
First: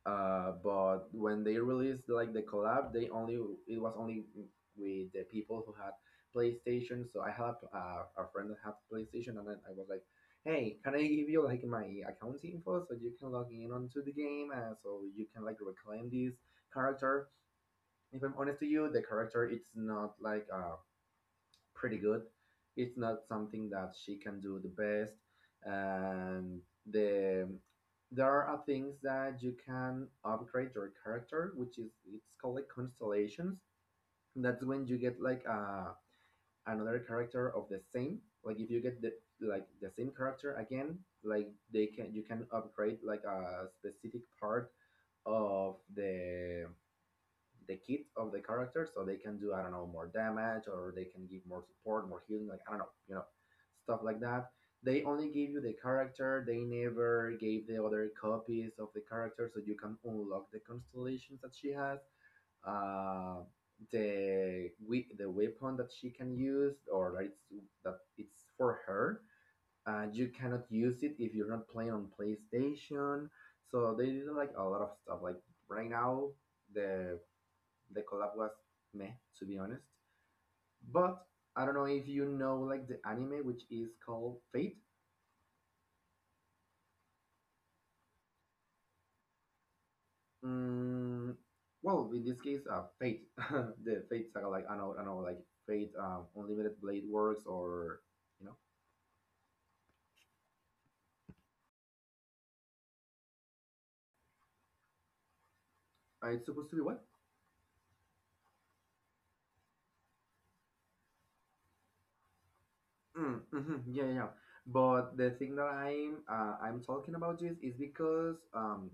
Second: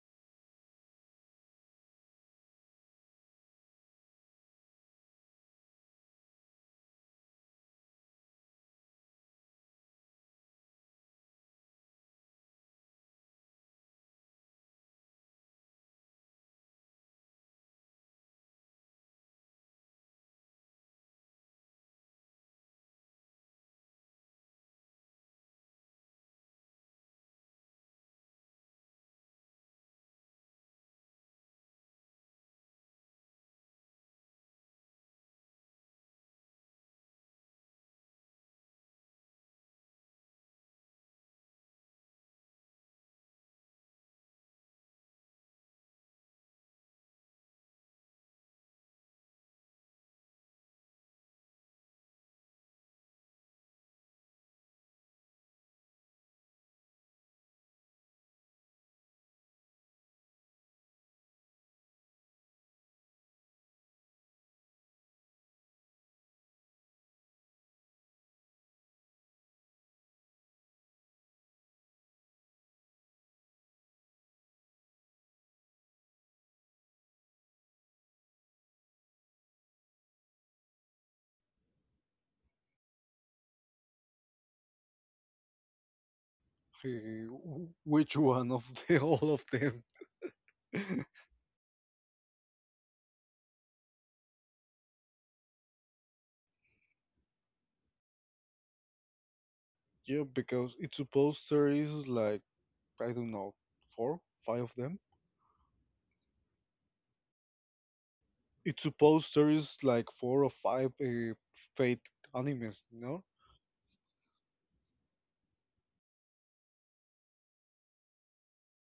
Speaker 2: But when they released like the collab, they only it was only with the people who had PlayStation. So I had a friend that had PlayStation, and then I was like, "Hey, can I give you like my account info so you can log in onto the game, so you can like reclaim this character?" If I'm honest to you, the character it's not like pretty good. It's not something that she can do the best, and the there are things that you can upgrade your character, which is it's called like constellations. That's when you get like another character of the same. Like if you get the same character again, like they can you can upgrade like a specific part of the kit of the character so they can do, I don't know, more damage, or they can give more support, more healing, like I don't know, you know, stuff like that. They only give you the character. They never gave the other copies of the character, so you can unlock the constellations that she has. Uh, the weapon that she can use or that it's for her. You cannot use it if you're not playing on PlayStation. So they did like a lot of stuff. Like right now, the the collab was meh, to be honest. But I don't know if you know like the anime which is called Fate.
Speaker 1: which one of the all of them?
Speaker 2: Mm, well, in this case, Fate, the Fate saga, like I know, like Fate, Unlimited Blade Works, or you know,
Speaker 1: Yeah, because it's supposed there is like I don't know four five of them.
Speaker 2: uh, it's supposed to be what?
Speaker 1: It's supposed there is like four or five Fate animes, no?
Speaker 2: Mm, mhm, yeah, yeah, yeah. But the thing that I'm talking about this is because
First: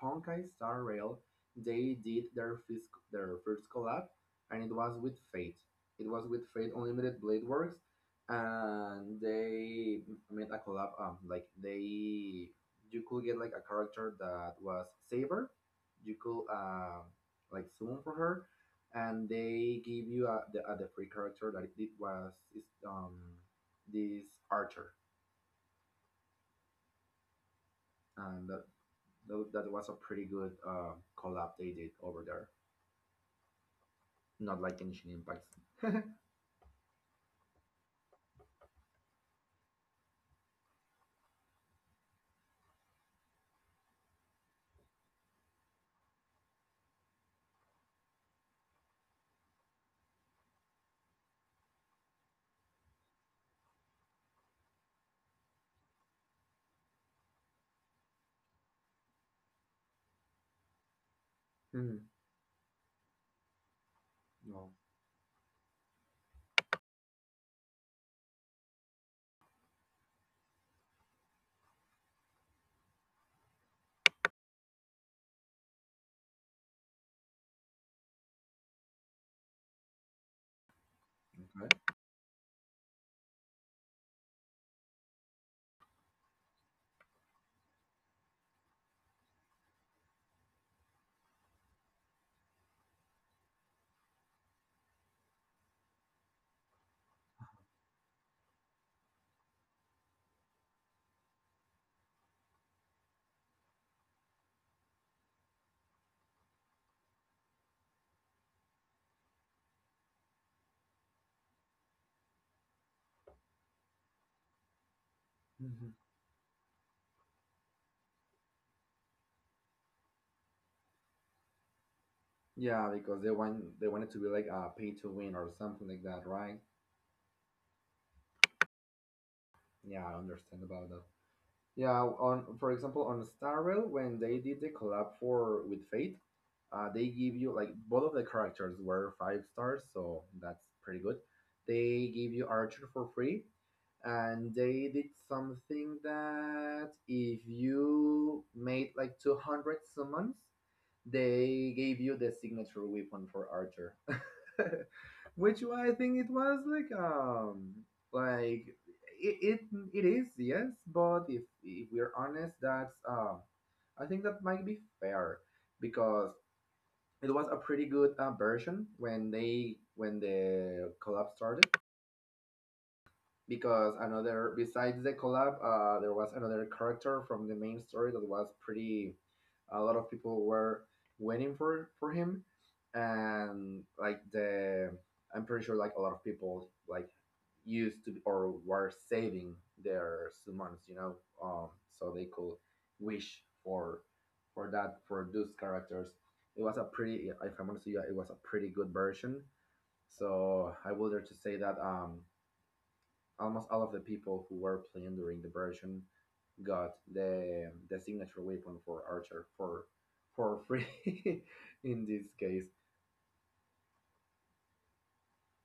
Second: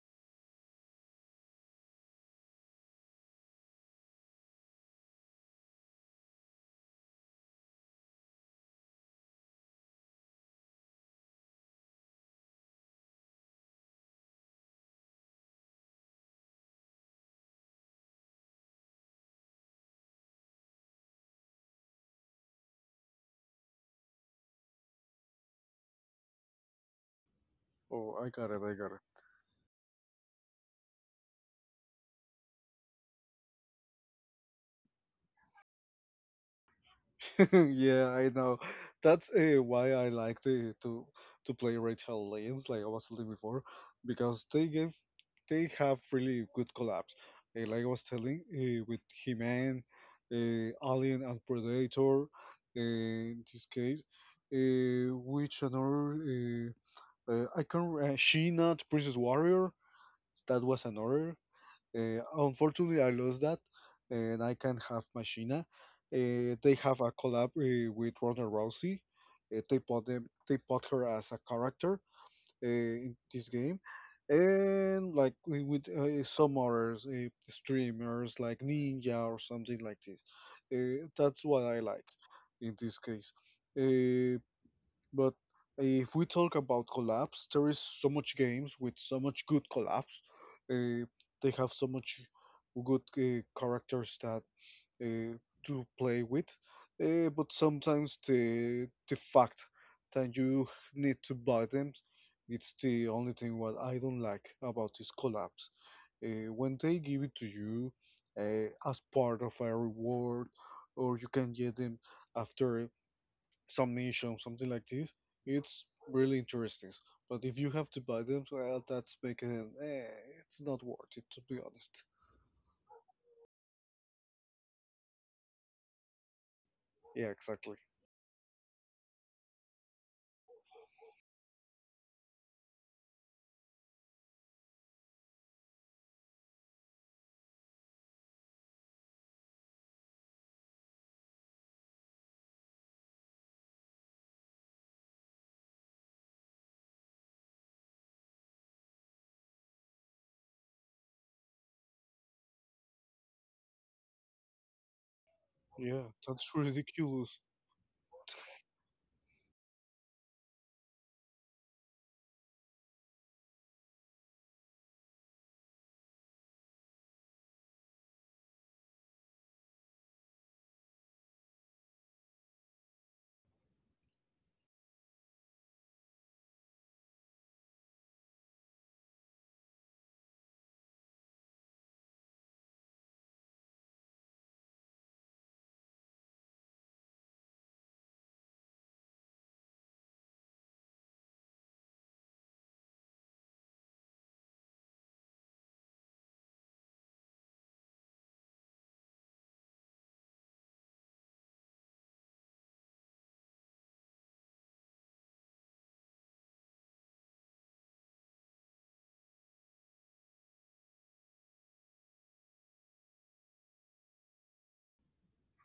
Speaker 2: Honkai Star Rail they did their first collab, and it was with Fate. It was with Fate Unlimited Blade Works, and they made a collab. Like they you could get like a character that was Saber, you could like summon for her, and they give you the free character that it was is this Archer,
Speaker 1: Oh, I
Speaker 2: and
Speaker 1: got it,
Speaker 2: that
Speaker 1: I got
Speaker 2: that, that was a pretty good collab they did over there. Not like Genshin Impacts.
Speaker 1: it. Yeah, I know. That's why I like the, to play Rachel Lanes, like I was telling before, because they have really good collabs. Like I was telling with He-Man, Alien and Predator. In this case, which another I can She-Not, Princess Warrior. That was another.
Speaker 2: Mhm.
Speaker 1: Unfortunately, I lost that, and I
Speaker 2: No.
Speaker 1: can't have Machina. They have a collab with Ronda Rousey. They they put her as a character in this game, and like with some others, streamers like Ninja or something like this. That's what I
Speaker 2: Okay.
Speaker 1: like in this case. Eh, but if we talk about collabs, there is so much games with so much good collabs. Uh, they have so much good characters that uh, to play with. But sometimes the fact that you need to buy them, it's the only thing what I don't like about these collabs. When they give it to you as part of a reward, or you can get them after summation, something like this. It's
Speaker 2: Mm-hmm.
Speaker 1: really interesting. But if you have to buy them, well, that's making it's not worth it to be honest.
Speaker 2: Yeah, because they wanted to be like a pay to win or something like that, right?
Speaker 1: Yeah, exactly.
Speaker 2: Yeah, I understand about that. Yeah, on for example, on Star Rail, when they did the collab for with Fate, they give you like both of the characters were five stars, so that's pretty good. They give you Archer for free, and they did something that if you made like 200 summons, they gave you the signature weapon for Archer, which I
Speaker 1: Yeah,
Speaker 2: think it
Speaker 1: that's
Speaker 2: was like
Speaker 1: ridiculous.
Speaker 2: like it, it it is, yes, but if we're honest, that's I think that might be fair because it was a pretty good version when the collab started because another besides the collab, there was another character from the main story that was pretty. A lot of people were waiting for him, and like the I'm pretty sure like a lot of people like used to be, or were saving their summons, you know, um, so they could wish for those characters. It was a pretty, if I'm honest with you, it was a pretty good version. So I would dare to say that almost all of the people who were playing during the version got the signature weapon for Archer for free in this case.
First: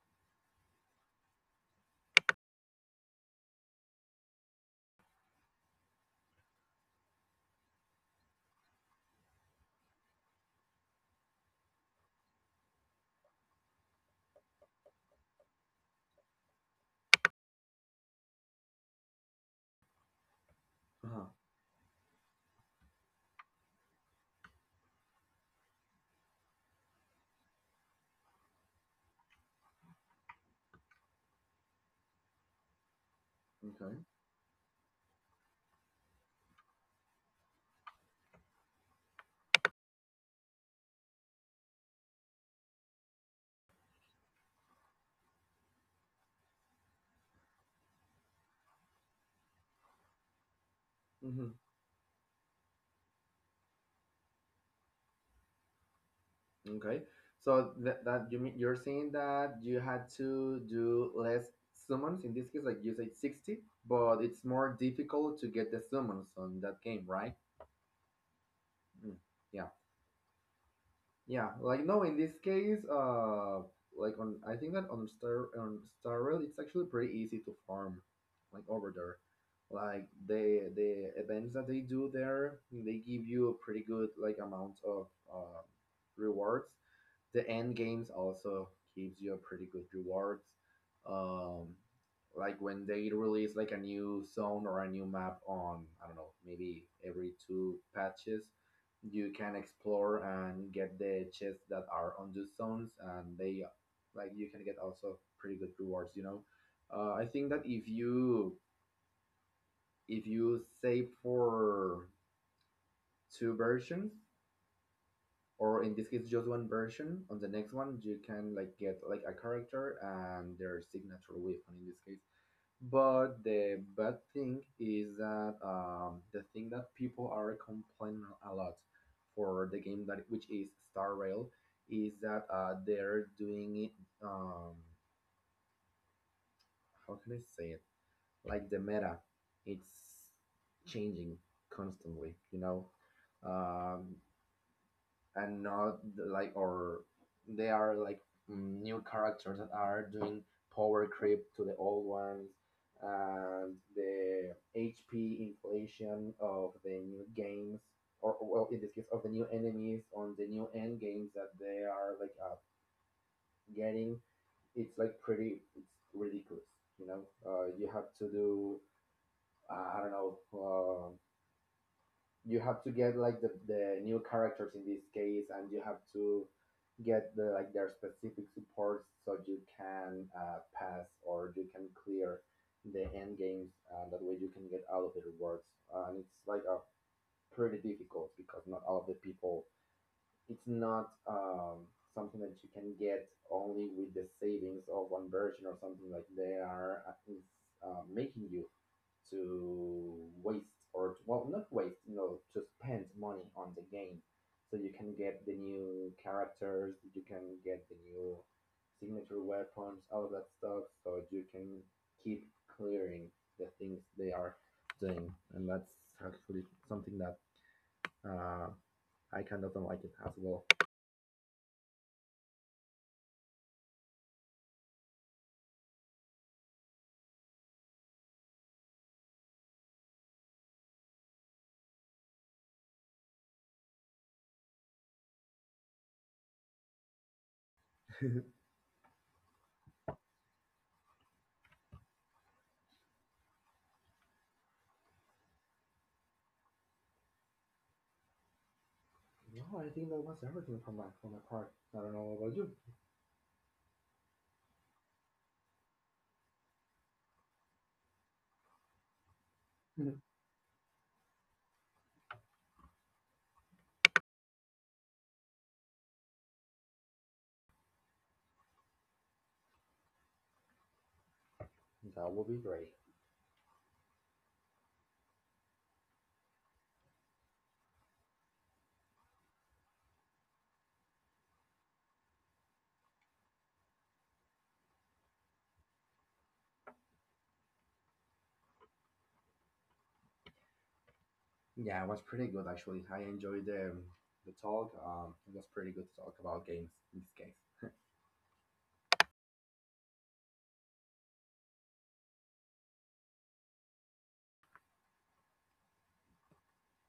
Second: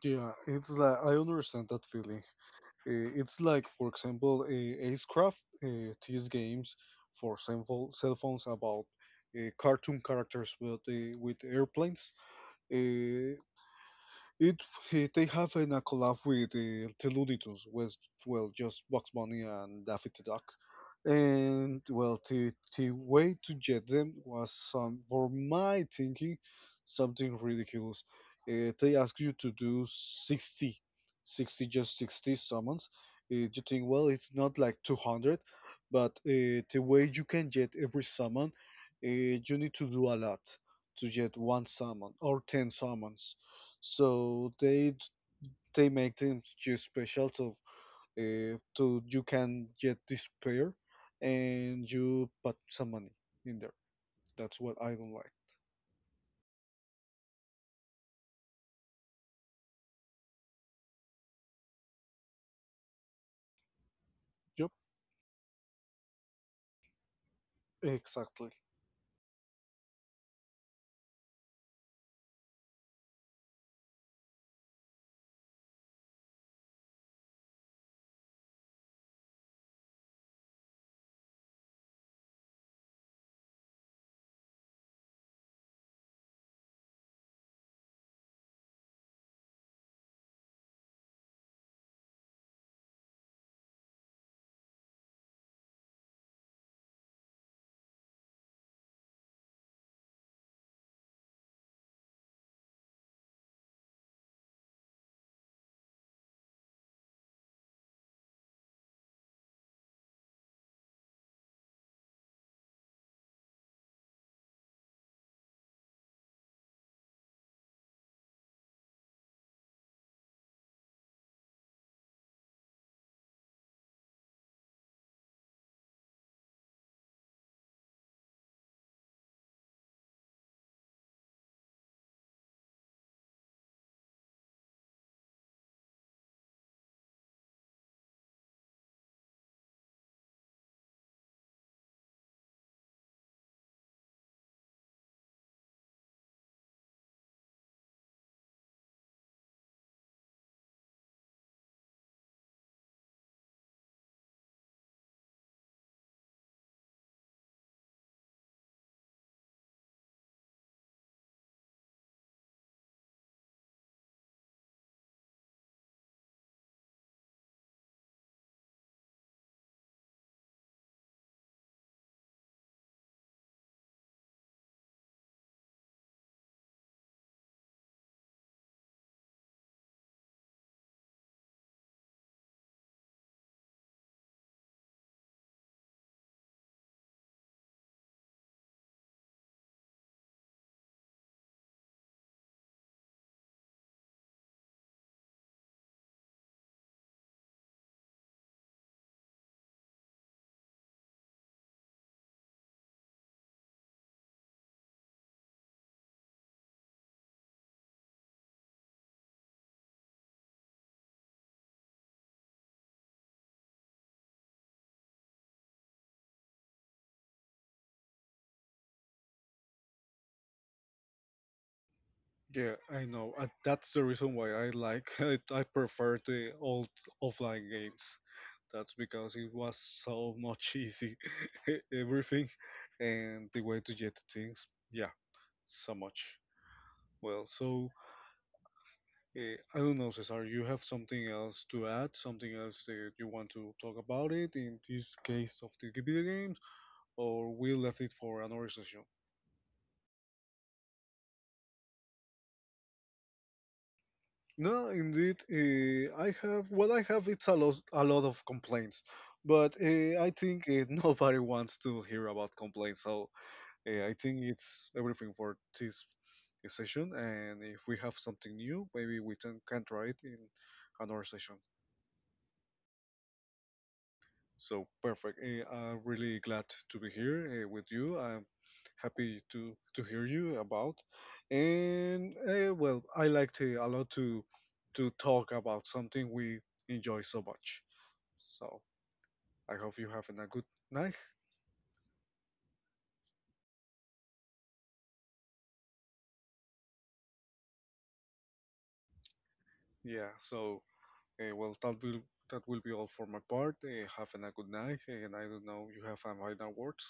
Speaker 1: Yeah, it's like I understand that feeling. It's like, for example, Acecraft, these games for cell phones about cartoon characters with airplanes. Uh, It they have in a collab with the Looney Tunes with, well, just Bugs Bunny and Daffy Duck.
Speaker 2: Uh-huh.
Speaker 1: And well, the way to get them was some, for my thinking, something ridiculous. They ask you to do 60, 60, just 60 summons. You think,
Speaker 2: Okay.
Speaker 1: well, it's not like 200, but the way you can get every summon, uh, you need to do a lot to get one summon or 10 summons. So they make them just special. So so you can get this pair
Speaker 2: Mm-hmm.
Speaker 1: and you put some money in there. That's what I don't like.
Speaker 2: Okay. So that, that you mean you're saying that you had to do less summons in this case, like you said 60, but it's
Speaker 1: Yep,
Speaker 2: more difficult to get the summons on that game, right?
Speaker 1: exactly.
Speaker 2: Mm. Yeah. Yeah, like no, in this case, like on I think that on Star Rail, it's actually pretty easy to farm, like over there. Like the events that they do there, they give you a pretty good like amount of uh, rewards. The end games also gives you a pretty good rewards. Um, like when they release like a new zone or a new map on I don't know maybe every two patches, you can explore and get the chests that are on those zones, and they like you can get also pretty good rewards. You know, I think that if you save for two versions or in this case just one version on the next one you can like get like a character and their signature weapon in this case, but the bad thing is that the thing that people are complaining a lot for the game that which is Star Rail is that they're doing it, how can I say it, like the meta it's changing constantly, you know, um, and not like or they are like new characters that are doing power creep to the old ones and the HP inflation of the new games or well in this case of the new enemies on the new end games that they are like getting, it's like pretty it's ridiculous, you know. You have to do I don't know, you have to get like the new characters in this case and you have to get the like their specific supports so you can pass or you can clear the end games, that way you can get all of the rewards, and it's like a pretty difficult because not all of the people it's not something that you can get only with the savings of one version or something like they are making you to waste or to, well not waste, you know, to spend money on the game so you can get the new characters, you can get the new signature weapons, all of that stuff so you can keep clearing the things they are doing, and that's actually something that uh, I kind of don't like it as well.
Speaker 1: Yeah, I know. That's the reason why I like, I prefer the old offline games. That's because it was so much easy, everything, and the way to get things. Yeah, so much. Well, so, I don't know, Cesar, you have something else to add, something else that you want to talk about it in this case of the video games, or we left it for another session?
Speaker 2: No, I think that was everything from my part. I don't know about you.
Speaker 1: No, indeed, I have what I have. It's a lot of complaints, but I think nobody wants to hear about complaints. So I think it's everything for this session. And if we have something new, maybe we can try it in another session.
Speaker 2: That would be great.
Speaker 1: So perfect. I'm really glad to be here with you. I'm happy to hear you about. And well, I like to a lot to talk about something we enjoy so much. So I hope you having a good night.
Speaker 2: Yeah, it was pretty good actually. I enjoyed the talk. It was pretty good to talk about games in this case.
Speaker 1: Yeah. So well, that will be all for my part. Having a good night. And I don't know you have any final words.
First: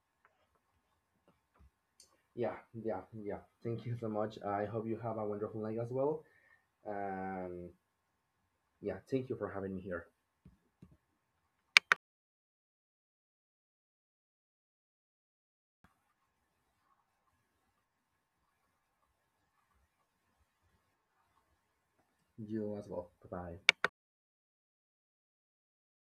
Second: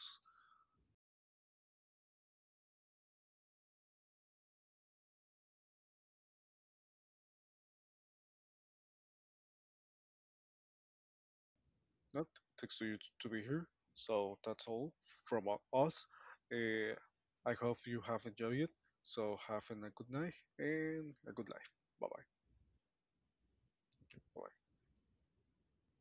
Speaker 2: Yeah, yeah. Thank you so much. I hope you have a wonderful night as well. And yeah, thank you for having me here.
Speaker 1: That takes you to be here. So that's all from us. Uh, I hope you have enjoyed it. So having a good night and a good life. Bye. Bye.
Speaker 2: You as well. Bye bye.
Speaker 1: Bye.